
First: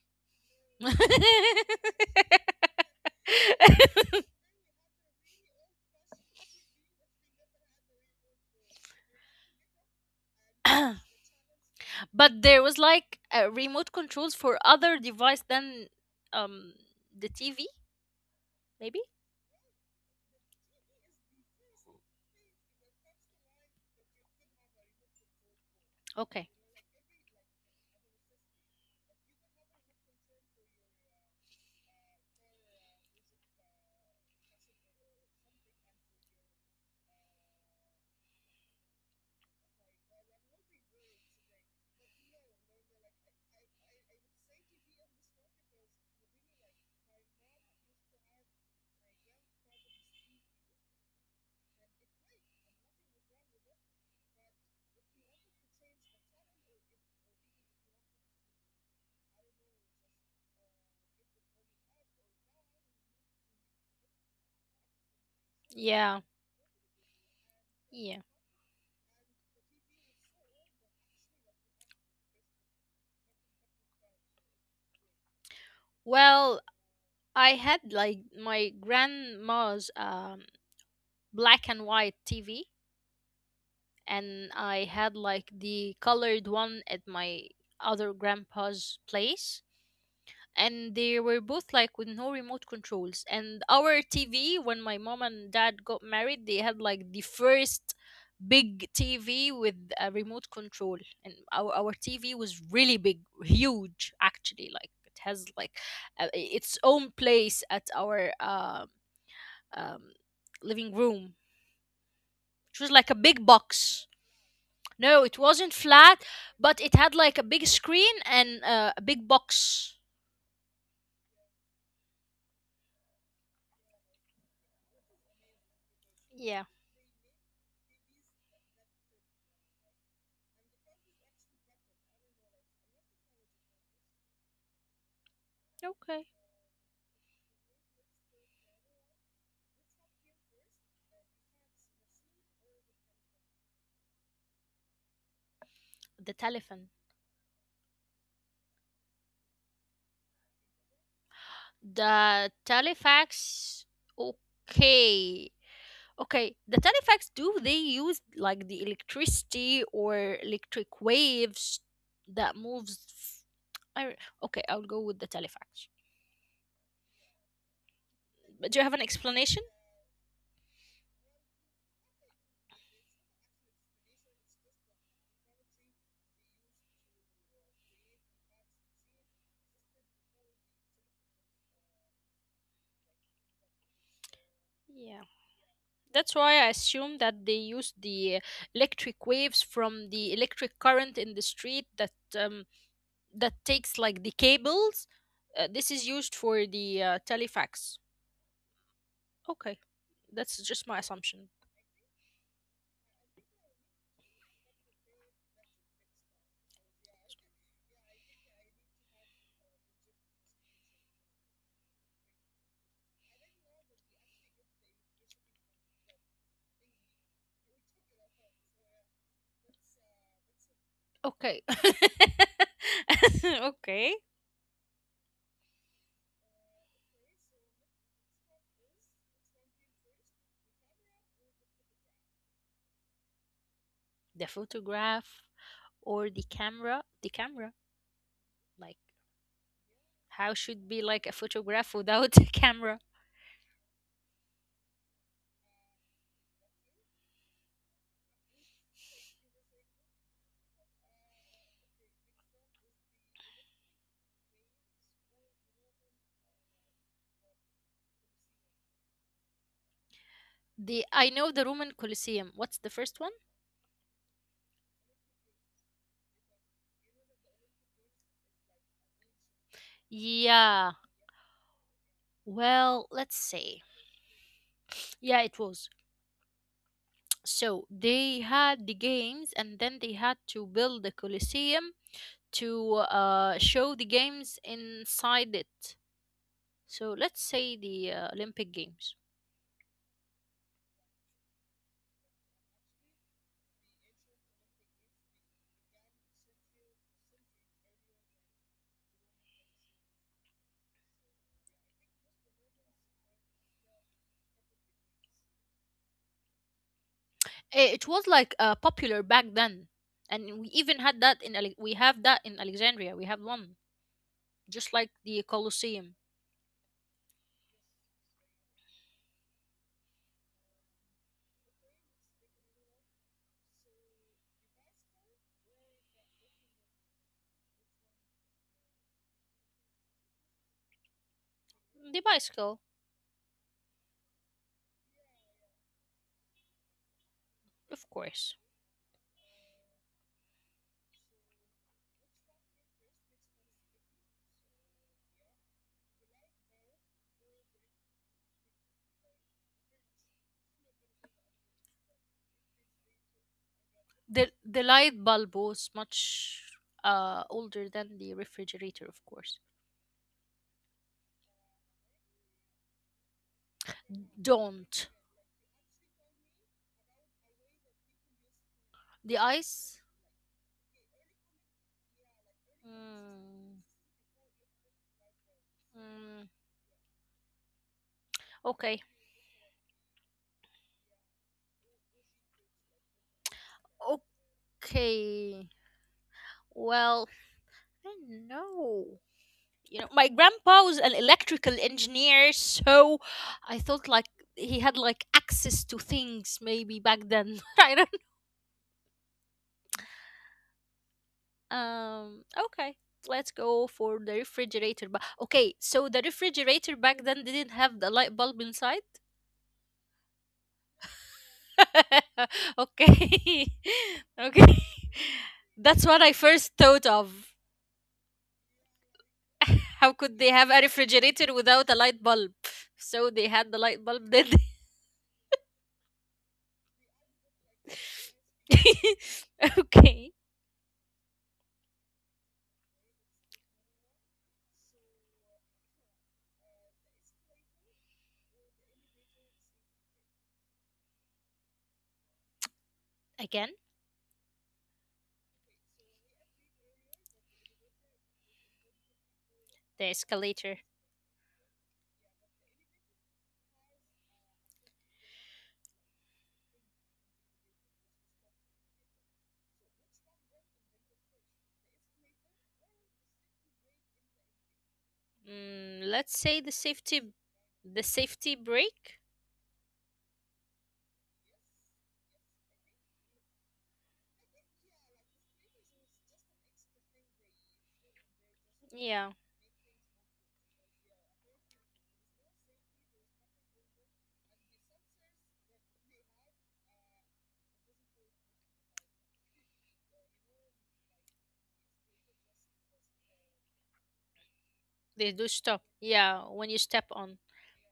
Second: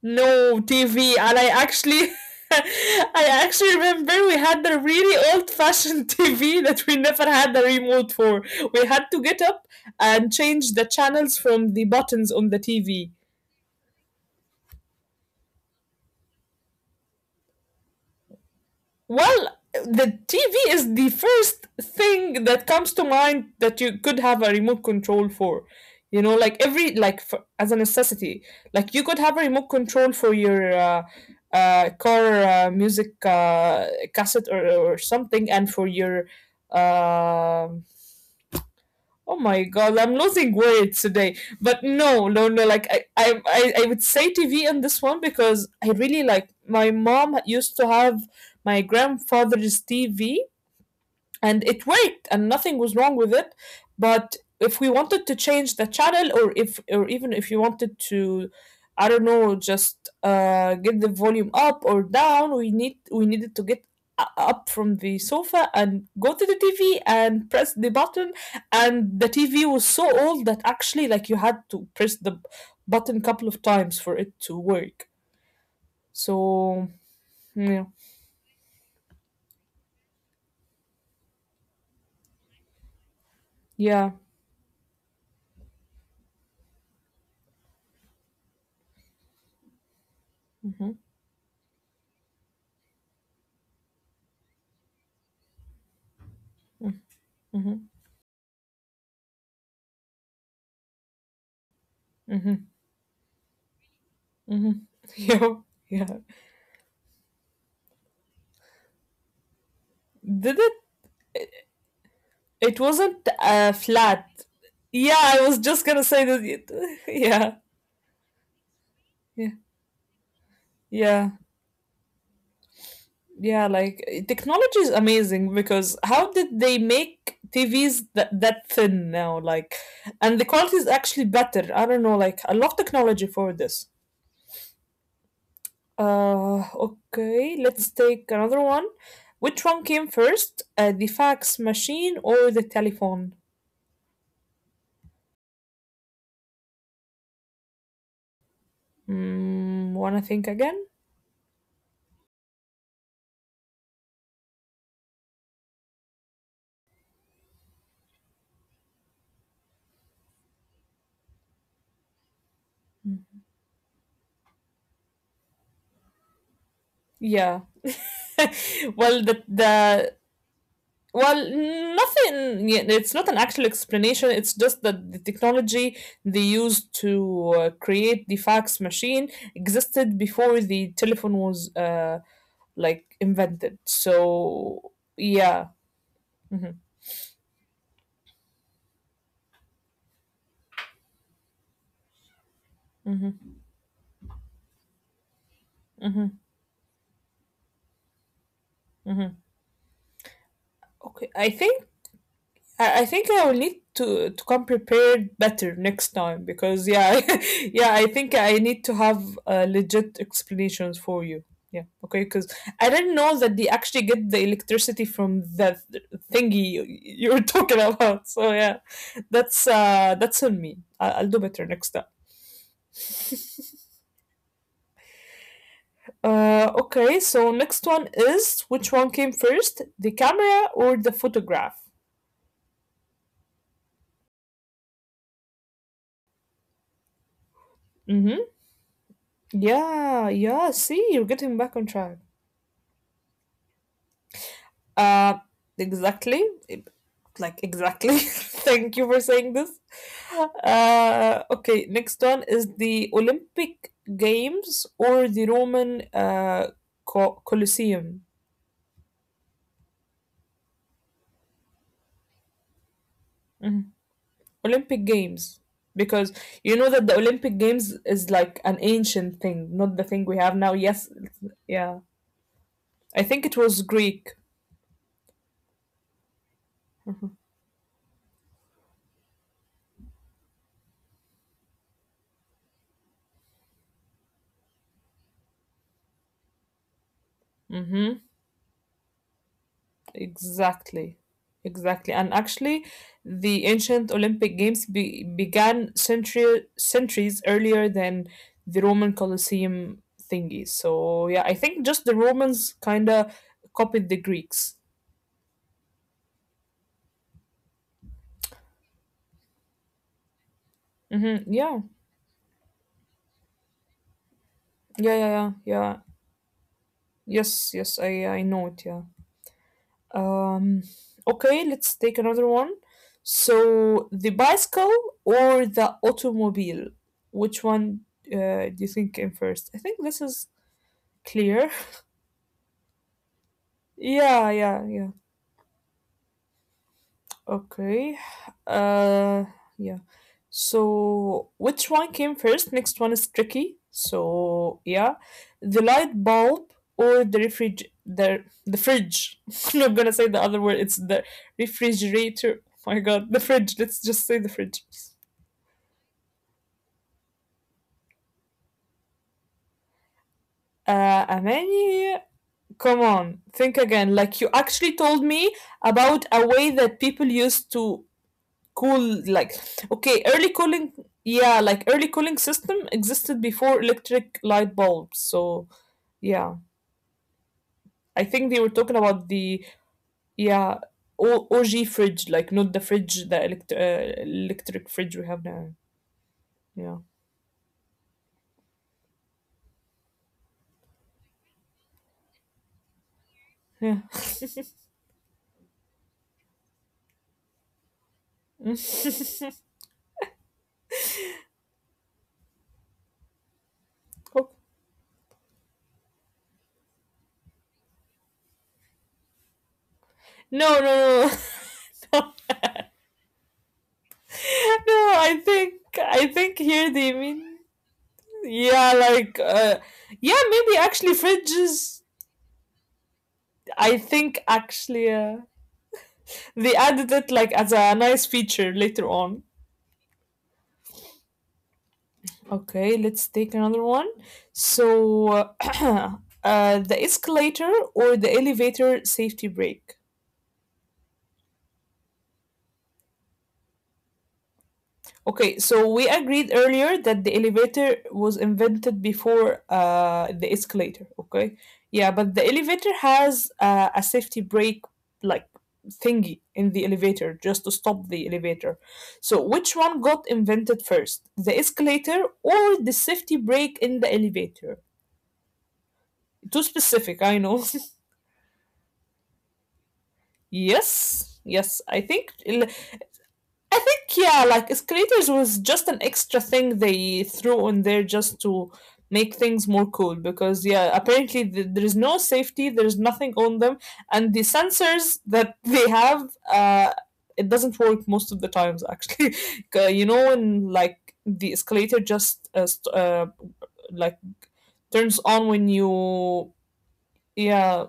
No T V, and I actually, I actually remember we had a really old-fashioned T V that we never had a remote for. We had to get up and change the channels from the buttons But on the there was T V. like uh, remote controls for other device than um the T V, maybe? Well, the T V is the first thing that comes to mind that you could have a remote control for. You know, Okay. like every like for, as a necessity, like you could have a remote control for your uh, uh, car uh, music uh, cassette or, or something, and for your um oh my god, I'm losing weight today. But no, no, no, like i i i, I would say TV in this one because I really, like, my mom used to have my grandfather's TV, and it worked and nothing was wrong with it. But if we wanted to change the channel or if or even if you wanted to I don't know just uh, get the volume up or down, we need we needed to get u- up from the sofa and Yeah. go to the TV and press the Yeah. button. And the TV was so old that actually like you had to press the b- button a couple of times for it to work. Well, So I yeah. had like my grandma's um, black and white T V, Yeah. and I had like the colored one at my other grandpa's place. Hmm. And they were both like with no remote controls. And our T V, when my mom and dad got married, they had like the Hmm. first big T V with a remote control. And our, our T V was Hmm. really big, huge actually. Hmm. Like it has Yeah. like Yeah. uh, its own place at our um um, Did it? living room, which It was like a wasn't big uh, box. flat. Yeah, No, it I was wasn't just gonna flat, say that. It, but it had like a yeah, big screen and uh, a big yeah, box. yeah, yeah. Like eh, technology is amazing because how did Yeah. they make T Vs that that thin now? Like, and the quality is actually better. I don't know. Like, I love technology for this. Okay. Uh, okay. Let's take another one. Which one came first, uh, the fax machine or the telephone? The telephone. Mm, wanna think again? The telefax. Okay. Okay. The telefax. Do they use like the electricity or electric waves that moves? I, okay, I'll go with the telefax. Yeah. But do you have Well, an the explanation? the Well, nothing. Yeah, it's not an actual explanation. It's just that the technology they used to uh, create the fax machine existed before the telephone was uh, like invented. So Yeah. yeah. That's why Hmm. I assume that they use the electric waves from the electric current in the street that um, Hmm. that takes like the cables. Uh, this is Hmm. used for the uh, telefax. Hmm. Okay, that's just my Okay, I assumption. think I, I think I will need to to come prepared better next time because yeah, yeah, I think I need to have uh, legit explanations for you. Yeah, okay, because I didn't know that they actually get the electricity from that thingy you, you were talking about. So yeah, that's uh that's on me. I, I'll do better Okay, next time. okay. Uh, okay, so next one is which one came first, the camera or the photograph? The photograph or the camera, The camera. Mm-hmm. Like Yeah, how yeah. should See, be you're like a getting back on photograph track. without a camera? Uh, exactly. Like, exactly. Thank you for saying this. Uh, okay, next one is the Olympic Games or the Roman uh, Co- Colosseum. The, I know the Roman Colosseum. What's the first one? Olympic Games. Because you know that the Olympic Games is like an ancient thing, not the thing we have now. Yeah. Yes, yeah. Well, I let's think it say. was Greek. Yeah, it was. So they had the games, and then they had to build the Colosseum to uh, show the games inside it. So let's say the Mm-hmm. uh, Olympic Games. Exactly. Exactly. And actually, the ancient Olympic Games be began century centuries earlier than the Roman Colosseum thingy. So, yeah, I think just the Romans kind of copied the Greeks. Eh, It was like uh, popular back then. And we even had that Hmm. in Ale- Yeah. we have that in Alexandria. We have one just like Yeah, yeah, the yeah, yeah. Colosseum. Yes, yes, I I know it, yeah. Um, okay, let's take another one. So, the bicycle or the automobile? Which one uh, do you think came first? I think this is clear? The bicycle, Yeah, yeah, yeah. of Okay. course. Uh, yeah. So, which one came first? Next one is tricky. So, yeah, the light bulb or the refrig the the fridge. I'm not gonna say the other word. It's the refrigerator. Oh my God, the fridge. Let's just The say the the fridge. light bulb was much uh, older than the refrigerator, of course. Uh, Amani, come on, think again. Like you Don't. actually told me about a way that people used to The cool like ice? okay, early cooling, yeah, like early cooling system existed Mm, before electric light bulbs. So mm, yeah, I think they were okay, talking about the, yeah, O- og fridge, like not the fridge, the elect- uh, electric fridge we okay. have now. Yeah, Well, I don't know. You know, my grandpa was an electrical engineer, so I thought yeah. like he had like access to things maybe back then. I don't. Um, okay, let's go for the Oh. refrigerator. But okay, so the refrigerator back then didn't have the light bulb inside. No, no, no. Okay, okay, No, i think i that's what I think here first they thought mean, of. yeah, like uh, yeah, How could they maybe have a actually refrigerator fridges, without a light bulb? So they had i the light think bulb, did actually uh they added it like as a nice feature they? later on. Okay, Okay, let's take another one. So, uh, the escalator or the elevator safety brake? again Okay, so we agreed earlier that the elevator was invented before the uh, the escalator. escalator, okay? Yeah, but the elevator has uh, a safety brake like thingy in the elevator just to stop the elevator. So which one got invented first, the escalator or the safety brake in the elevator? Mm, let's say Too the safety, specific, I know. the safety brake. Yes, yes. I think l- I think, yeah, like escalators was just an extra thing they threw on there just to Yeah, make things more cool because, yeah, apparently th- there is no safety, there's nothing on them, and the sensors that they have, uh, it doesn't work most of the times actually. 'Cause, you know, when like the escalator just uh, st- uh, like turns they do on when stop. Yeah, you, when you step on. yeah,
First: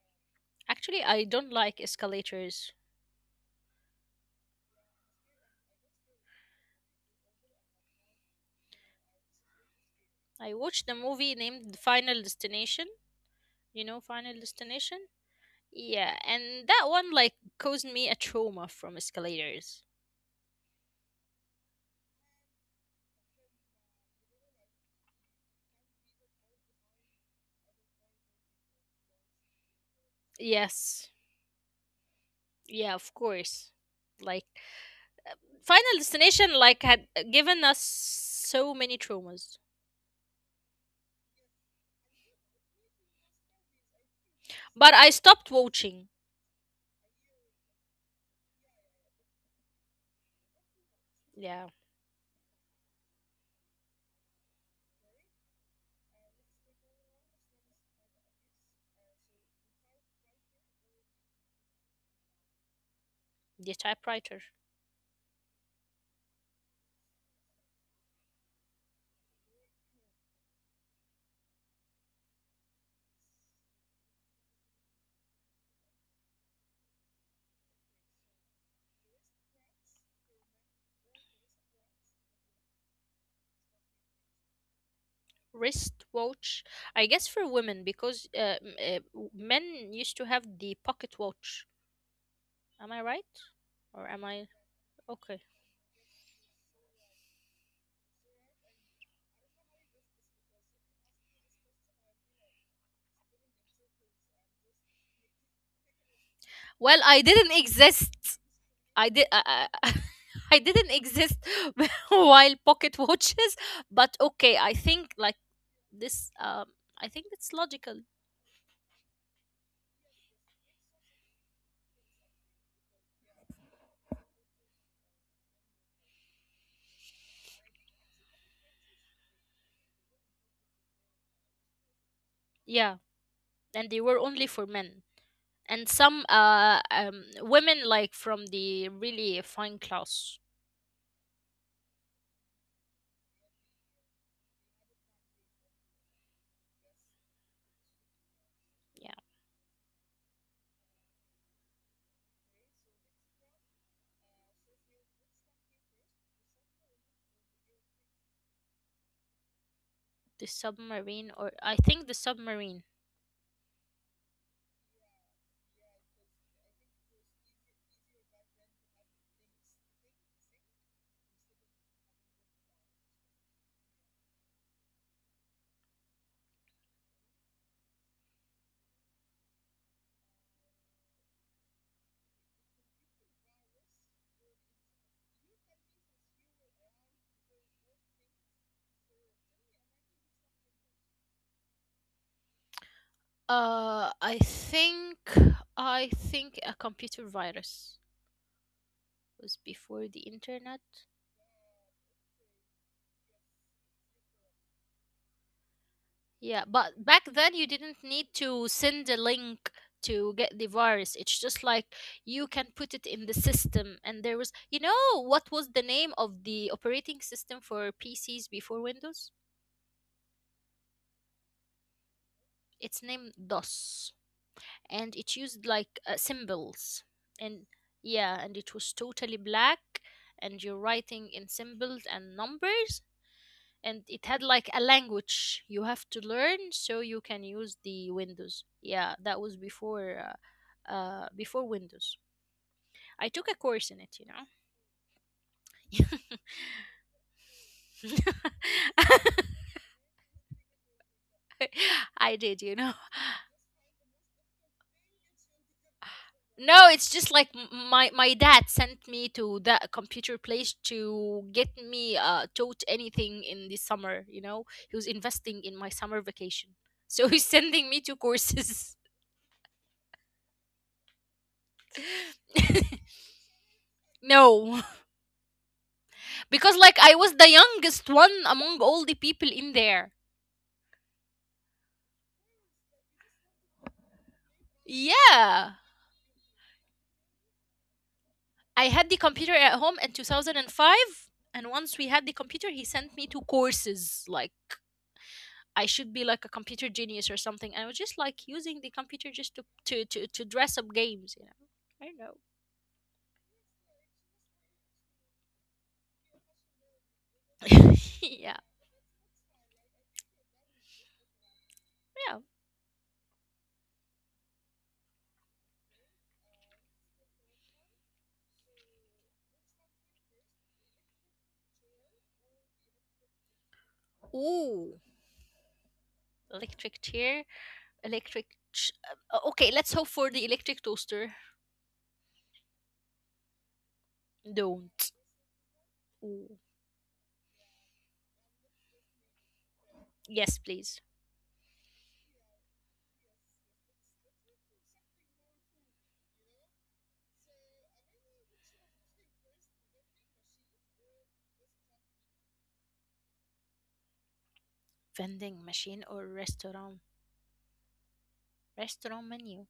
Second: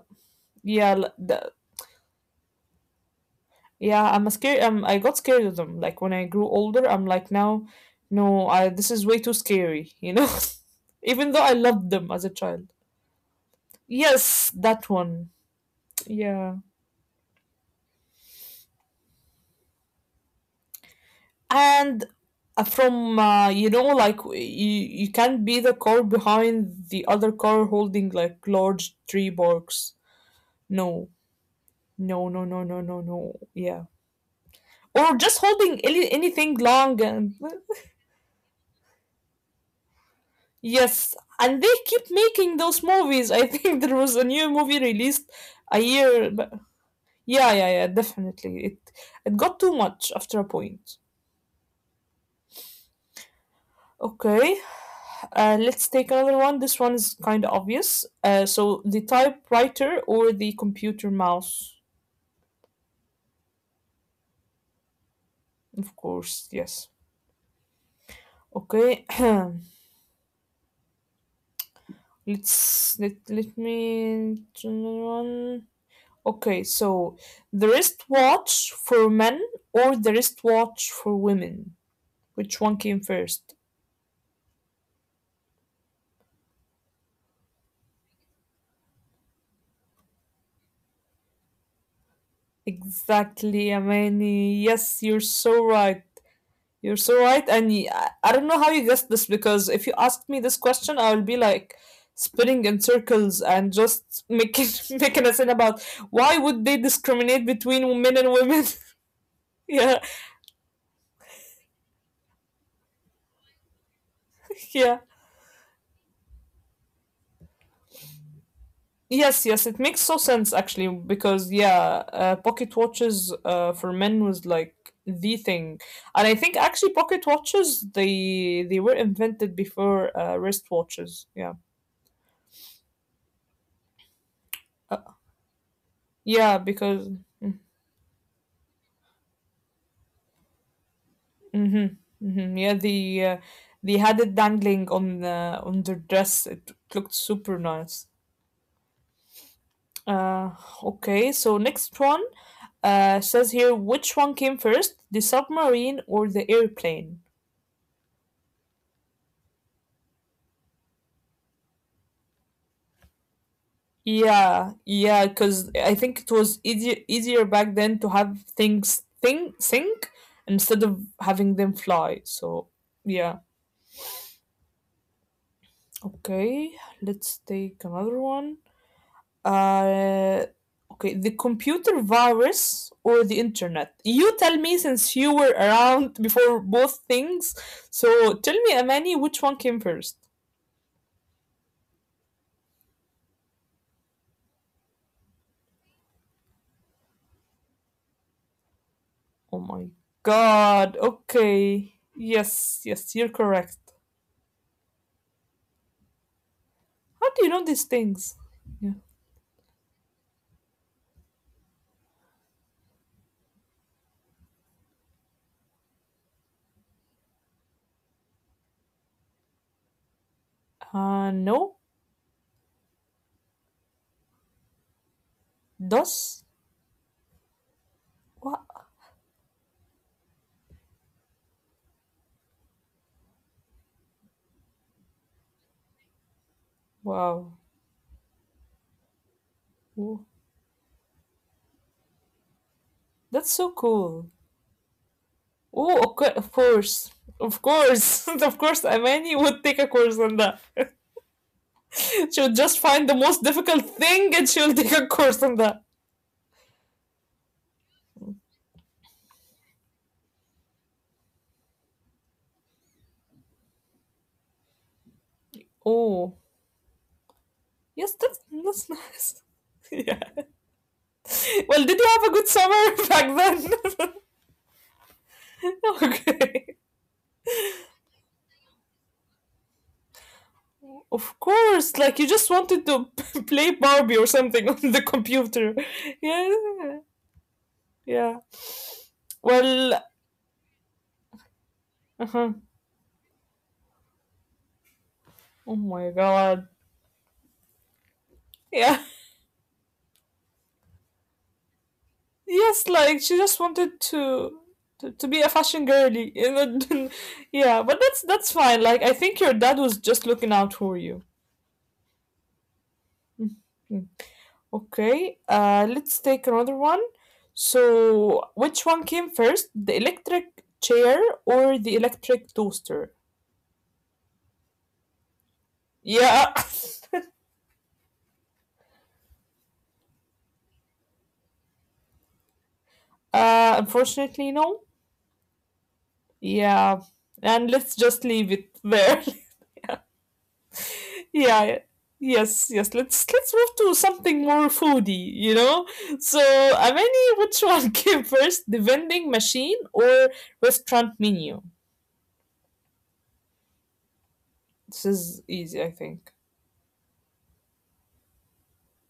yeah Actually, l- I the, don't like escalators. yeah, I'm scared. Um, I got scared of them. Like when I grew older, I'm like now, no, I, this is way too scary. You know, I watched the even movie though I named loved them Final as a child. Destination. You know Final Yes, that Destination? one. Yeah, Yeah, and that one like caused me a trauma from escalators. and uh, from uh, you know, like w- you you can't be the car behind the other car holding like large tree barks. Yes. No, no, no, no, Yeah, no, of no, no. course. Yeah, Like or just Final holding any, Destination like anything had long and given us so many traumas. yes, and they keep making those movies. I think there was a new But movie I stopped released a watching. year. But yeah, yeah, yeah, definitely. It it got too much after a point. Yeah, Okay, uh, let's take another one. This one is kind of obvious. Uh, so the typewriter or the computer mouse, the typewriter. of course. Yes. Okay. let's let let me do another one. Okay, so the wristwatch for men or the wristwatch for women? Which one came first? Wristwatch, I guess, for women, because uh, m- uh, w- men used to have the pocket watch. Am I right? or am I Exactly, Okay. Amani. Yes, you're so right. You're so right. And y- I I don't know how you guessed this, because if you asked me this question, I will be like spinning in circles and just making making a scene about why well would i they didn't discriminate between exist men and i women? did i, I Yeah, I didn't exist while pocket watches. But okay, I think like yeah. this um I think it's logical. Yes, yes, it makes so sense actually because, yeah, uh, pocket watches uh, for men was like the thing, and I think actually pocket watches, they they were invented before uh, wristwatches. Yeah, Yeah, and they were only for men, and some uh yeah, um because women like from the really fine class. hmm, hmm, yeah, the uh, they had it dangling on uh, on their dress. It looked super nice. Yeah. Uh, okay, so next one uh, says here which one came first, the submarine or the airplane? The submarine, or I think the submarine. Yeah, yeah, because I think it was easier easier back then to have things think sink instead of having them fly. So yeah. Okay, let's take another one. Uh okay, the computer virus or the internet. You tell me since you were around before both things. So tell me, Amani, which one came first? Uh, I think I think a computer virus was Oh before the my internet. god. Okay. Yes, yes, you're correct. Yeah, but back then you How do you didn't know need these to things? send a Yeah. link to get the virus. It's just like you can put it in the system, and there was, you know, what was the name of the operating system for P Cs before Windows? Uh, no. It's named DOS. And it used like uh, Dos? symbols and yeah, and it was Wow. totally black, and you're writing in symbols and numbers, and it had like a language you have to learn so you can use Wow. the windows. Yeah, that was before Wo- uh, uh before windows. I took a course in That's it, so you know. cool. Oh, okay, of course. Of course. Of course, Amani would take a course on that. I did, you She know. would just find the most difficult thing and she'll take a course on that. No, it's just like m- my my dad sent me to that computer place to get me uh taught anything in the summer, you know. He was investing in my summer vacation. Oh. So he's sending me to Yes, courses. that's, that's nice. Yeah. Well, did you have a good summer back then? No. Because like I was Okay. the youngest one among all the people in there. Of course, like you just wanted to play Barbie or something on the Yeah. computer. Yeah, I yeah. had the computer at home in Well, two thousand five, and once we had the computer, he uh-huh. sent me to courses like I should be Oh like a my computer god. genius or something. I was just like using the computer just Yeah. to to to, to dress up games, you know. Yes, like she just wanted to to, to be a fashion girly. You I know, don't know. yeah, Yeah, but that's that's fine. Like I think your dad was just looking out for you. yeah. Mm. Okay. Uh let's take another one. So, which one came first, the electric chair or the electric toaster? Ooh, electric Yeah. chair, electric. Ch- uh, okay, let's hope for the electric toaster. Uh, Don't. unfortunately no. Ooh. Yeah. And let's just leave it there. Yes, please. Yeah, yeah. Yes, yes. Let's let's move to something more foodie, you know? So, Amani, which one came first, the vending machine or restaurant menu? Vending This is machine or easy, I think. restaurant? Restaurant menu.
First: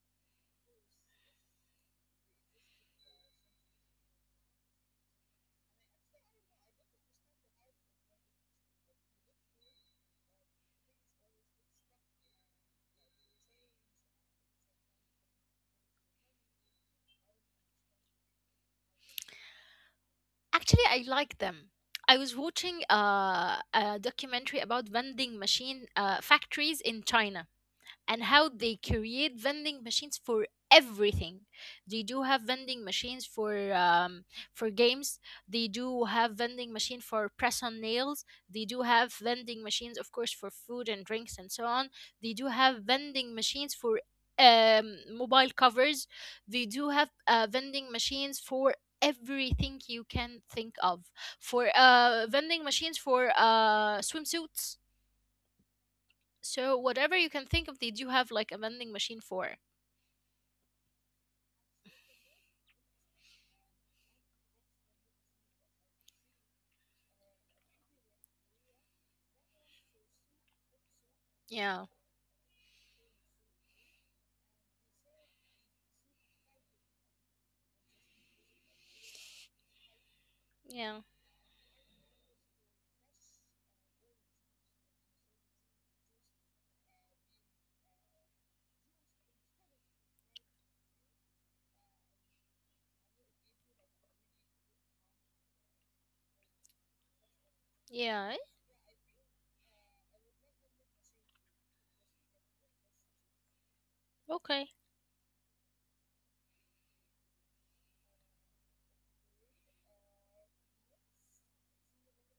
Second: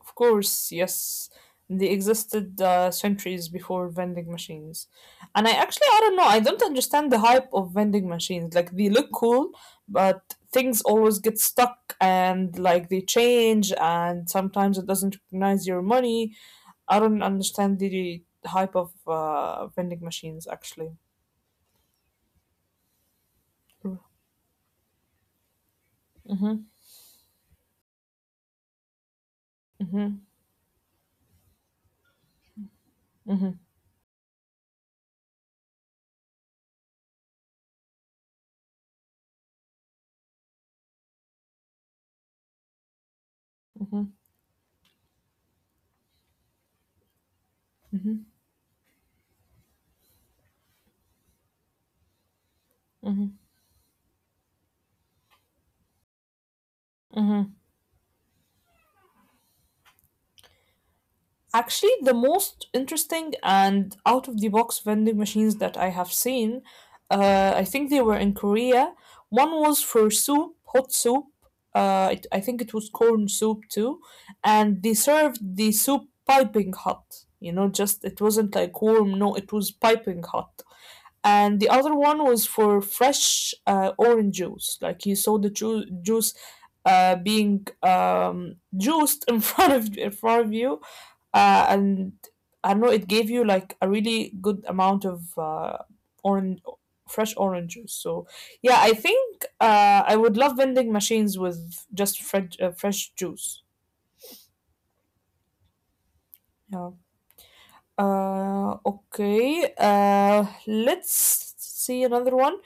Of course, yes. They existed uh, centuries before vending machines. And I actually, I don't know, I don't understand the hype of vending machines. Like, they look cool, but things always get stuck and, like, they change, and sometimes it doesn't recognize your money. I don't understand the hype of uh, vending machines, Actually, actually. I like them. I was watching uh, a documentary about vending machine uh, Mm-hmm, factories in China and how they create vending mm-hmm, machines for everything. They do have vending machines mm-hmm, for um, for games. They do have vending machine for press on nails. They do have vending machines, of course, for food and drinks and so on. They do have vending machines for mm-hmm, um, mobile covers. They do have uh, vending machines for everything you can think of. For uh vending machines for mm-hmm. uh swimsuits. So whatever you can think of, they do have like a vending machine for. Actually, the most interesting and out of the box vending machines that I have seen, uh, I think they were in Korea. One was for soup, hot soup. Uh, Yeah, it, I think it was corn soup too, and they served the soup piping hot. You know, just it wasn't like warm. No, it was piping hot. yeah, And the other one was for fresh uh, orange juice. Like you saw the ju- juice uh, being um, juiced in front of in front of you, uh, and I don't know, it gave you like a really good amount of uh, orange, fresh orange juice. So yeah. eh, yeah, I think uh, I would love vending machines with just fresh uh, fresh juice. Okay. Yeah. Uh, okay. Uh, let's see another one.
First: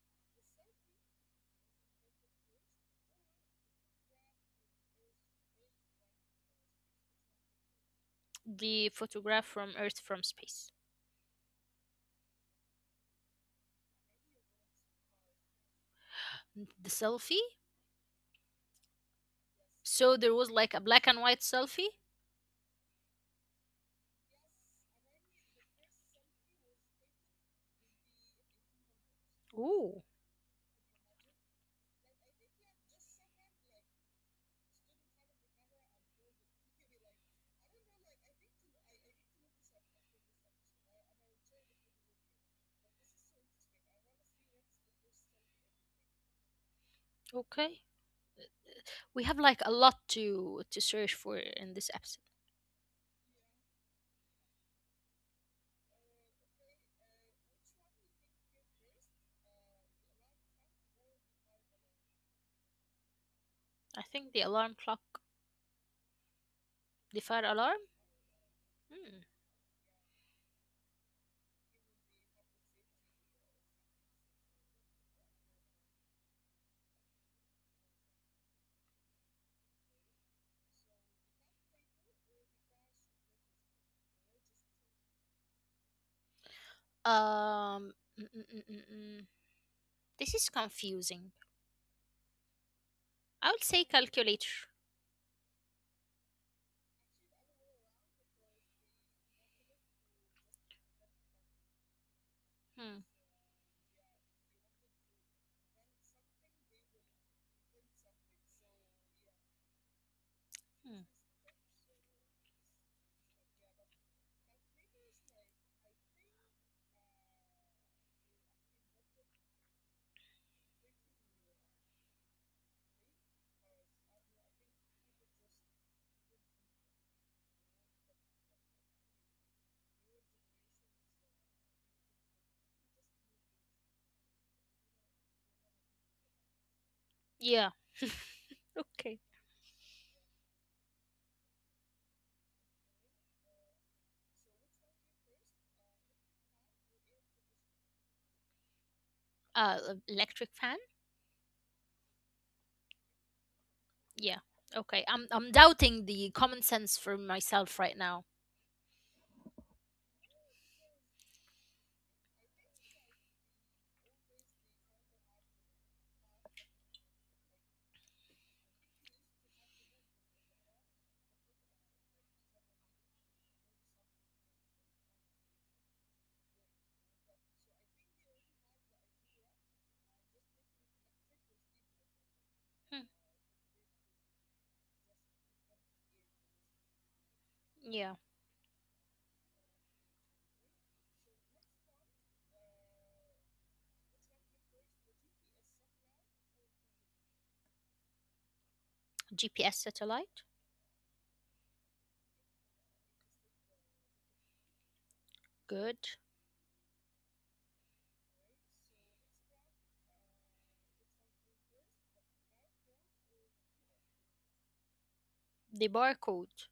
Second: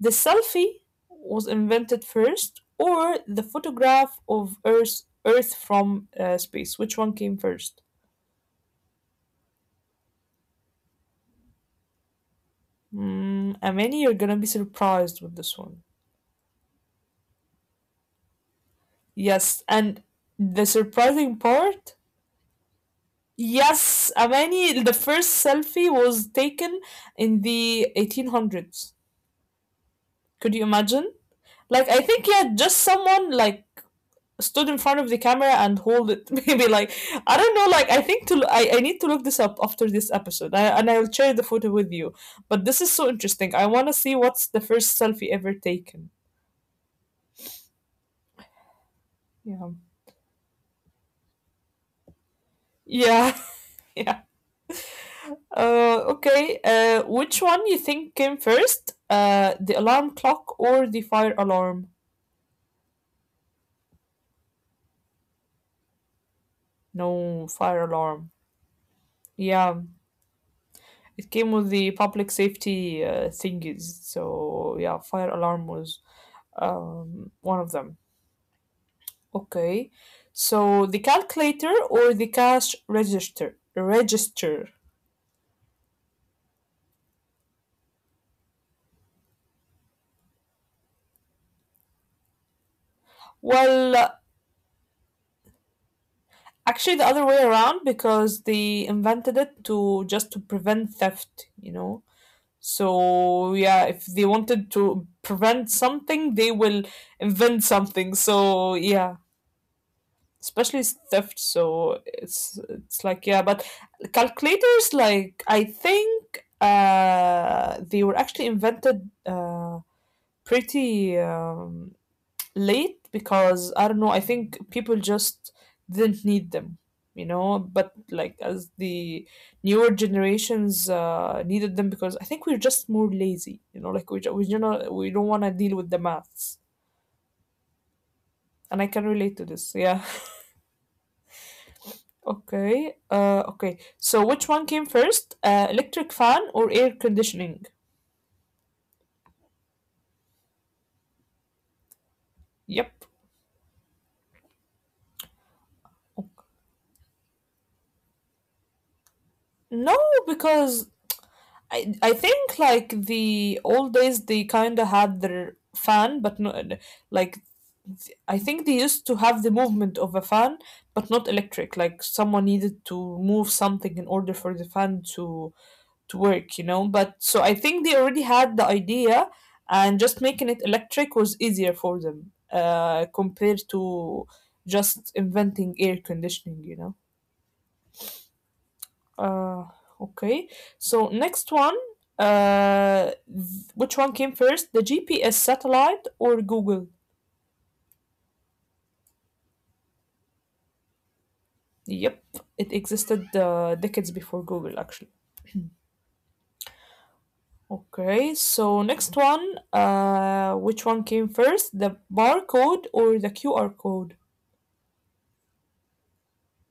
The selfie was invented first, or the photograph of Earth Earth from uh, space. Which one came first? The photograph from Earth from space. Mm, Amani, you're gonna be surprised with this one. The selfie. Yes, and So there was the like a black and surprising white selfie. part, yes, Amani, the first selfie was taken in the eighteen hundreds. Ooh. Could you imagine? Like, I think, yeah, just someone like stood in front of the camera and hold it. Maybe like, I don't know, like, I think to, I I need to look this up after this episode I, and I'll share the photo with you. But this is so interesting. I want to see what's the first selfie ever taken. Okay. We have like Yeah. a lot to to search for in this episode. Yeah. Yeah. Uh, okay. Uh, which one you think came first? Uh, the alarm clock or the fire alarm? I think the alarm clock, the fire No, alarm. fire alarm. Hmm. Yeah, it came with the public safety uh, thingies. So yeah, fire alarm was um, one of them. Okay. So the calculator or the cash register? Register. Um. mm, mm, mm, mm, mm. This is confusing. I would say Well, uh, calculator. actually the other way around because they invented it to just to prevent theft, you know. Hmm. So yeah, if they wanted to prevent something, they will invent something. So yeah, especially s- Hmm. theft. So it's it's like yeah, but calculators, like I think uh they were actually invented uh pretty um late because I don't know, I think people just didn't need them, you know, but like as the newer generations uh, needed them because I think we're just more lazy, you know, like we ju- we, you know, we don't want to deal with the maths. Yeah. And I can Okay. relate to this. Yeah. Okay. Uh okay. So which one came first? Uh, electric fan or air conditioning? Uh, e- electric fan. Yep. Yeah. Okay. I'm I'm doubting the common sense for myself right now. No, because I I think like the old days they kind of had their fan, but no, like I think they used to have the movement of a fan, but not electric. Like someone needed to move something in order for the fan to to work, you know. But so I think they already had the idea, and just making it electric was easier for them Hmm. uh, compared to just inventing air conditioning, you know. Yeah. Uh, okay. So next one, uh, th- which one came first, the G P S satellite or Google? G P S satellite. Yep, it existed uh, decades before Google, actually. Good. Okay, so next one, uh, which one came first, the barcode or the Q R code? The barcode.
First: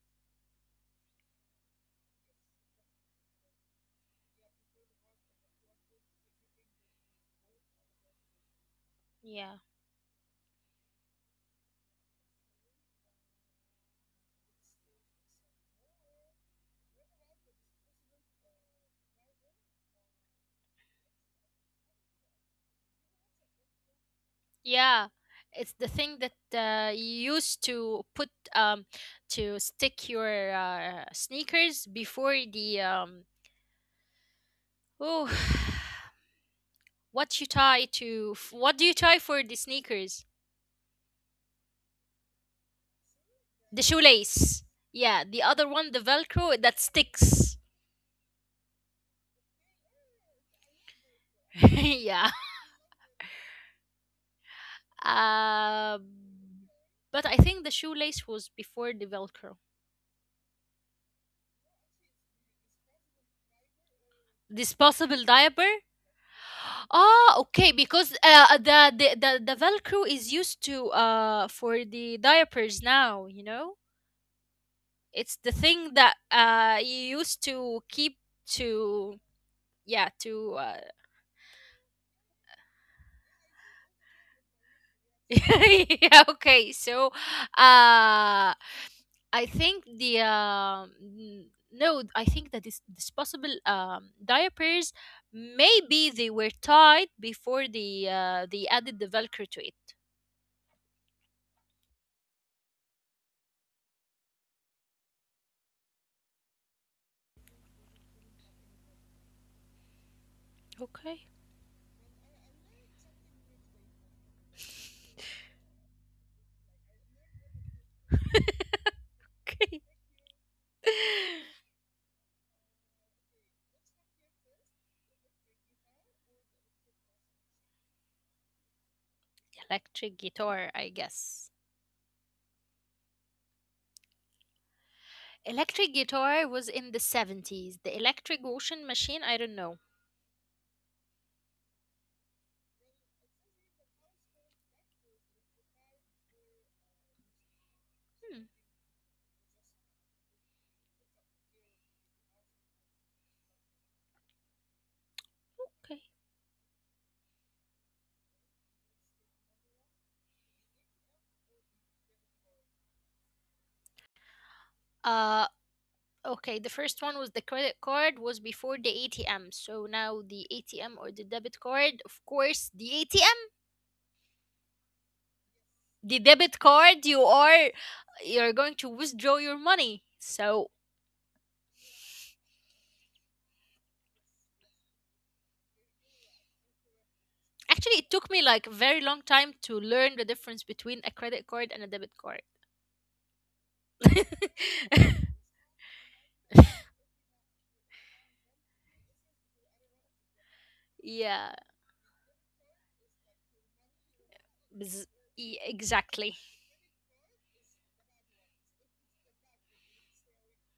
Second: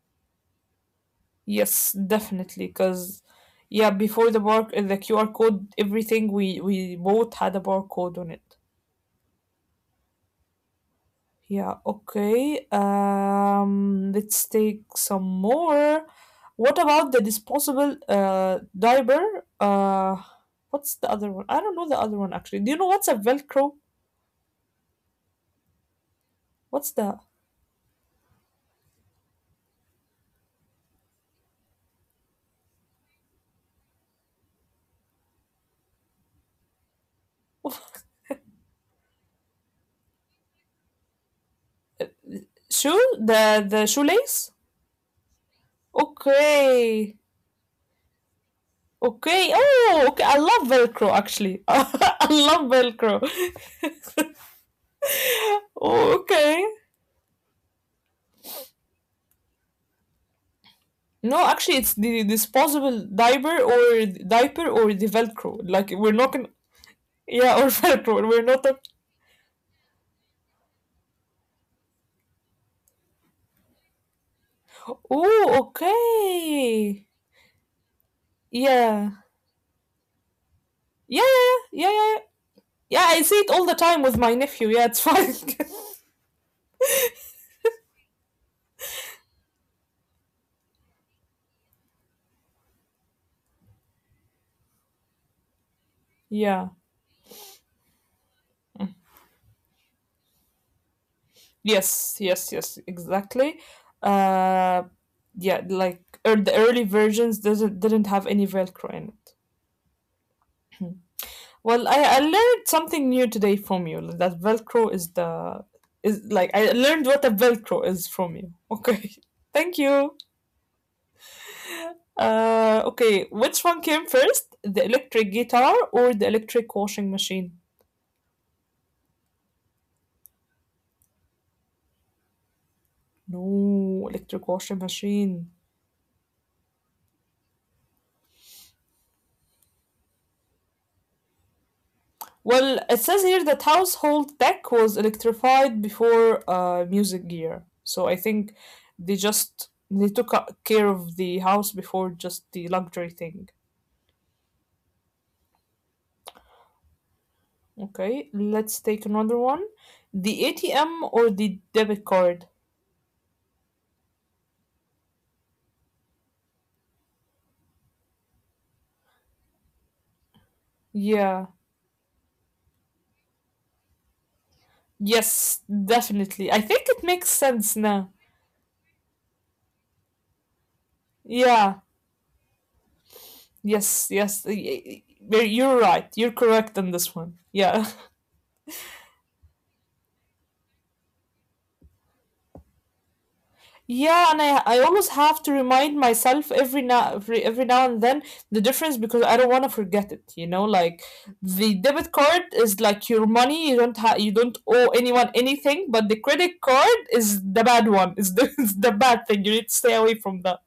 Yes, definitely, because yeah, before the bar the Q R code, everything we we bought had a barcode on it. Yeah. Yeah, okay. Um, let's take some more. What about the disposable uh diaper? Uh, what's the other one? I don't know the other one actually. Do you know what's a Velcro? Yeah. It's the thing that What's uh, the you used to put um to stick your uh, sneakers before the um oh what you tie to, what do you tie for the sneakers, shoe? The the the shoelace? shoelace. Yeah, the other one, the Velcro that Okay. sticks. Okay. Oh, okay. I love Velcro actually. I yeah. love Velcro. Oh, Um, okay. but I think the shoelace was before the Velcro. No, actually, it's the disposable diaper or diaper or the Disposable Velcro. diaper. Like we're not Ah, yeah, or okay. Because firepower. We're uh, not the, a. the the the Velcro is used to uh for the diapers now. You know, it's the Oh, thing that uh okay. you used to keep to, Yeah. yeah, to uh, Yeah, yeah, yeah, yeah, yeah. Yeah, Yeah, I see it all the time with my nephew. Yeah, it's fine. yeah, okay. So, uh, I think the um, n- no, I think that this disposable um, diapers maybe they were Yeah. tied before they uh, they added the Velcro to it. Yes, yes, yes, exactly. Uh, yeah, like er, the early versions doesn't didn't have any Velcro in it. Okay. Well, I, I learned something new today from you. That Velcro is the is like I learned what a Velcro is from you. Okay, Okay. thank you. Uh, okay, which one came first, the electric guitar or the electric washing machine? Electric guitar, I guess. No, electric washing machine. Electric guitar was in the seventies. The electric washing machine, I don't know. Well, it says here that household tech was electrified before uh, music gear. So I Hmm, think they just they took a- care of the house before just the luxury thing. okay. Okay, let's take another one. The A T M or the debit card? Okay, the first one was the credit card was before the A T M. So now the A T M or the Yeah. debit card, of course, the A T M, Yes, the debit definitely. I think card, it you makes are sense now. you're going to withdraw your money. So Yeah. Yes, yes, y- y- y- you're right. You're correct on this one. actually Yeah. it took me like a very long time to learn the difference between a credit card and a debit card. Yeah, and I I always have to remind myself every now every, every now and then the difference because I don't want to forget it, you know, like yeah, the debit card is like your money, you don't have you don't owe bzz- anyone e- anything, but the exactly. credit card is the bad one. Is the It's the bad thing. You need to stay away from that.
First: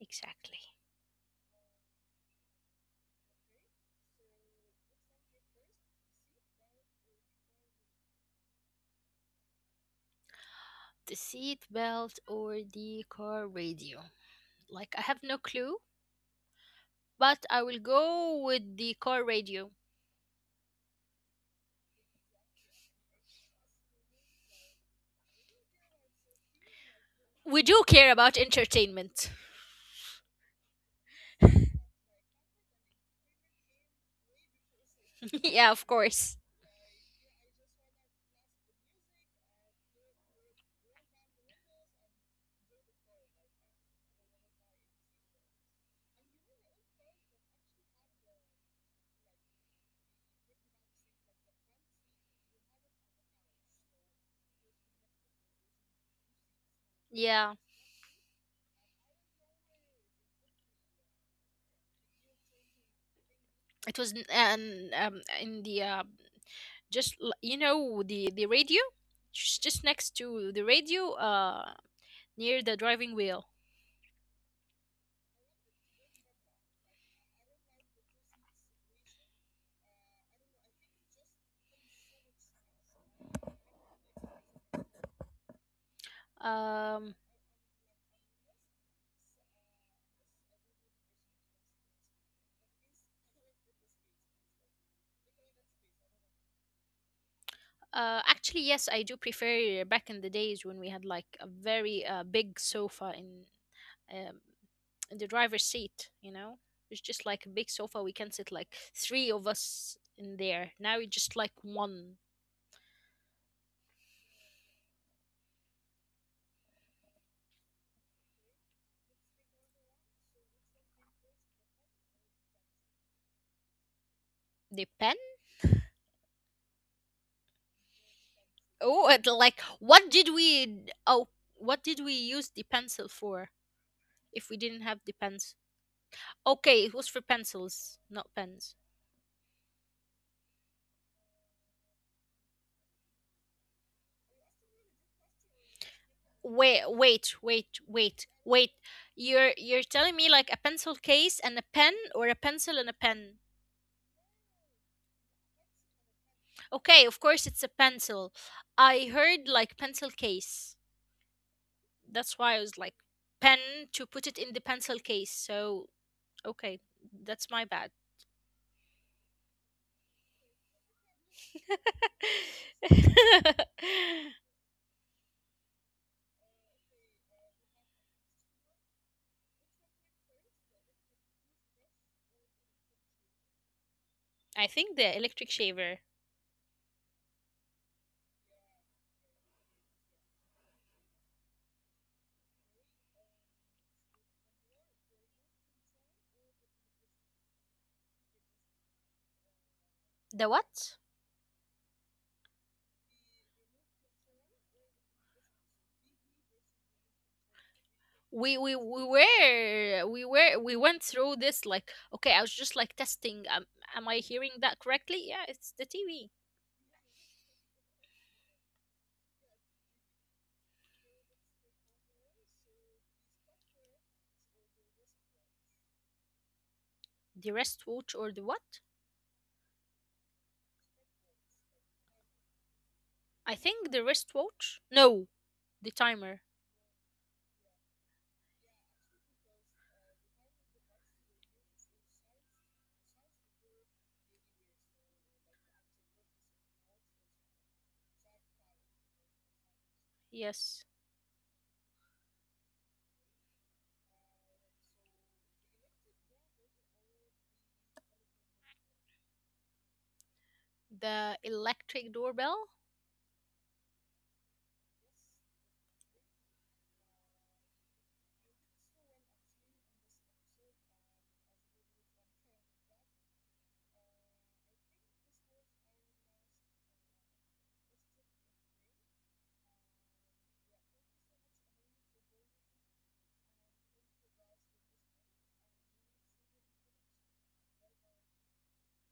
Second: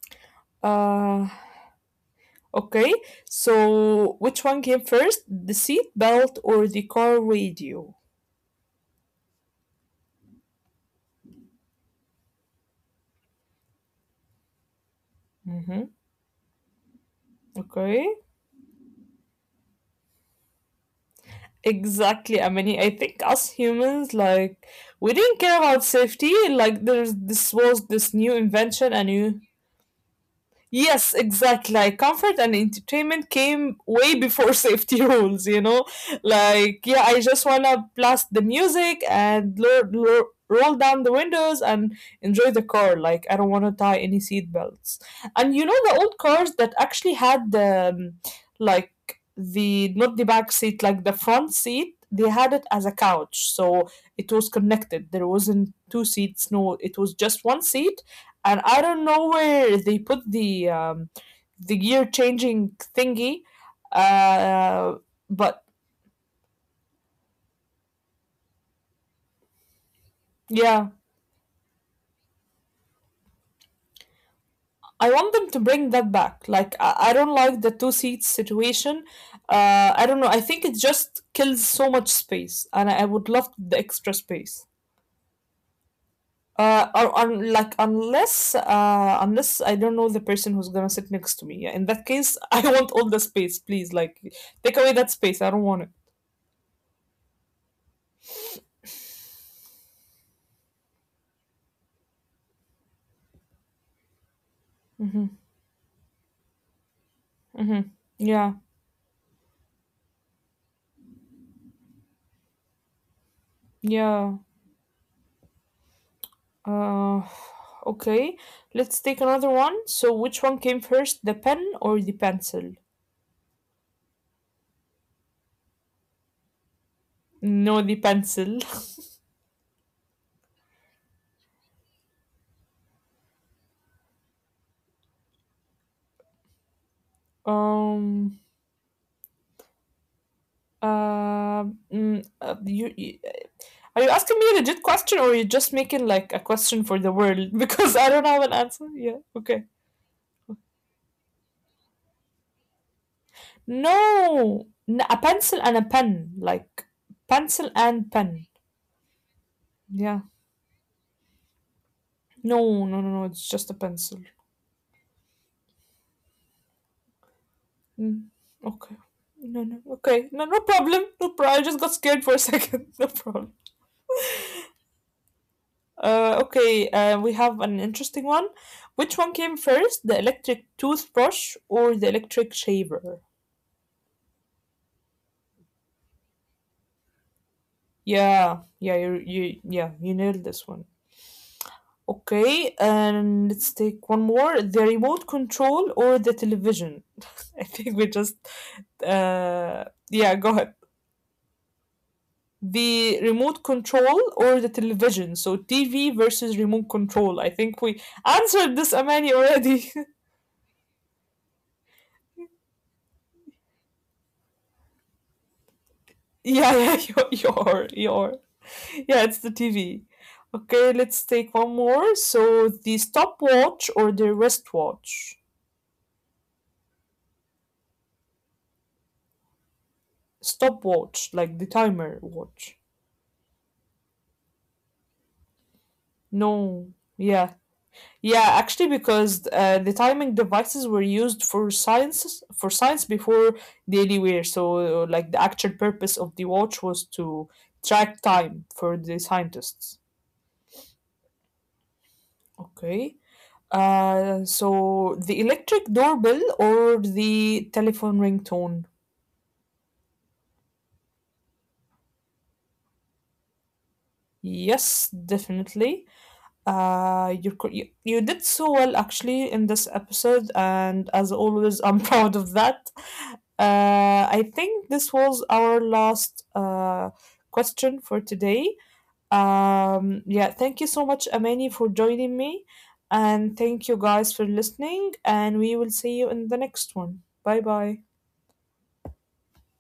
Exactly. Uh okay. So which one came first? The seat belt or the car radio? The seat belt or the car radio. Like I have no clue, Mm-hmm. but I will Okay. go with the car radio. Exactly. I mean, I think us humans, like, we didn't care about safety. Like, there's this We do was care this new about invention, a entertainment. new yes, exactly. Like comfort and entertainment came way before safety rules, you yeah, of know? course. Like, yeah, I just wanna blast the music and lo- lo- roll down the windows and enjoy the car. Like, I don't wanna tie any seat belts. And you know the old cars that actually had the, um, like, the, not the back seat, like the front seat, they had it as a couch. So it was connected. There wasn't two seats, no, it was just Yeah, one seat and I don't know where they put the um, the gear changing thingy. it was n- and Uh, um, in but the uh, just l- you know, the the radio, just just next to the yeah, radio, uh, near the driving wheel. I want them to bring that back. Like I, I don't like the two seat situation. Uh, I don't know. I think it just kills so much space, and I, I would love the extra space. Uh, Um, Or, or like unless uh, unless I don't know the person who's gonna sit next to me. Yeah, in that case, I want all the space, please. Like, take away that space. I don't want it. uh, actually, yes, I do prefer back in the days when we had like a very uh, big sofa in um, in the driver's seat, you know? It's just like a big Hmm. sofa. We can sit Yeah, like three of us in there. Now it's just like one. yeah. Uh, okay, let's take another one. So, which one came first, the pen or the pencil? The pen? No, the pencil. Oh, and like what did we? Oh, what did we use the pencil for? If we didn't have the pens? Okay, it was for pencils, not Um. pens. Uh, mm, uh, you, you, are you asking me a legit question or are you just making like a Wait, question for the wait, world? wait, Because I wait, don't have an wait. answer. Yeah, You're okay. you're telling me like a pencil case and a pen, or a pencil and a pen? No, n- a pencil and a pen, like Okay, of course it's a pencil and pencil. pen. I heard like pencil Yeah. case. That's why I No, was like no, no, no. It's pen just a to pencil. put it in the pencil case. So okay, that's my bad. Mm, okay. No, no. Okay. No, no problem. No problem. I just got scared for a second. No problem. Uh, okay. Uh, we have an interesting one. Which one came first, the electric toothbrush or the electric shaver? I think the electric shaver. Yeah, yeah, you, you, yeah, you nailed this one. Okay, and let's take one more. The remote control or the television? I think we just, uh, yeah, The go ahead. what? The remote control or the television. So T V versus remote control. I think we We we answered this, we Amani, already. were we were we went through this like okay, I was just like testing. Um, am I hearing that correctly? Yeah, it's the T V, Yeah, yeah, you're, you're, you're. Yeah, it's the T V. Okay, let's take one more. So the stopwatch or the wristwatch? the wristwatch or the what? Stopwatch, like the timer watch. I think the wristwatch. No, the timer. No, yeah, yeah, actually, because uh, the timing devices were used for sciences for science before daily wear. So, uh, like the actual purpose of the watch was to track time for the scientists. Yes, Okay. Uh, so the electric doorbell or the telephone ringtone? the electric doorbell. Yes, definitely. Uh, you're, co- you you did so well actually in this episode, and as always, I'm proud of that. Uh, I think this was our last uh, question for today. Um, yeah, thank you so much, Amani, for joining me, and thank you guys for listening. And we will see you in the next one. Bye bye.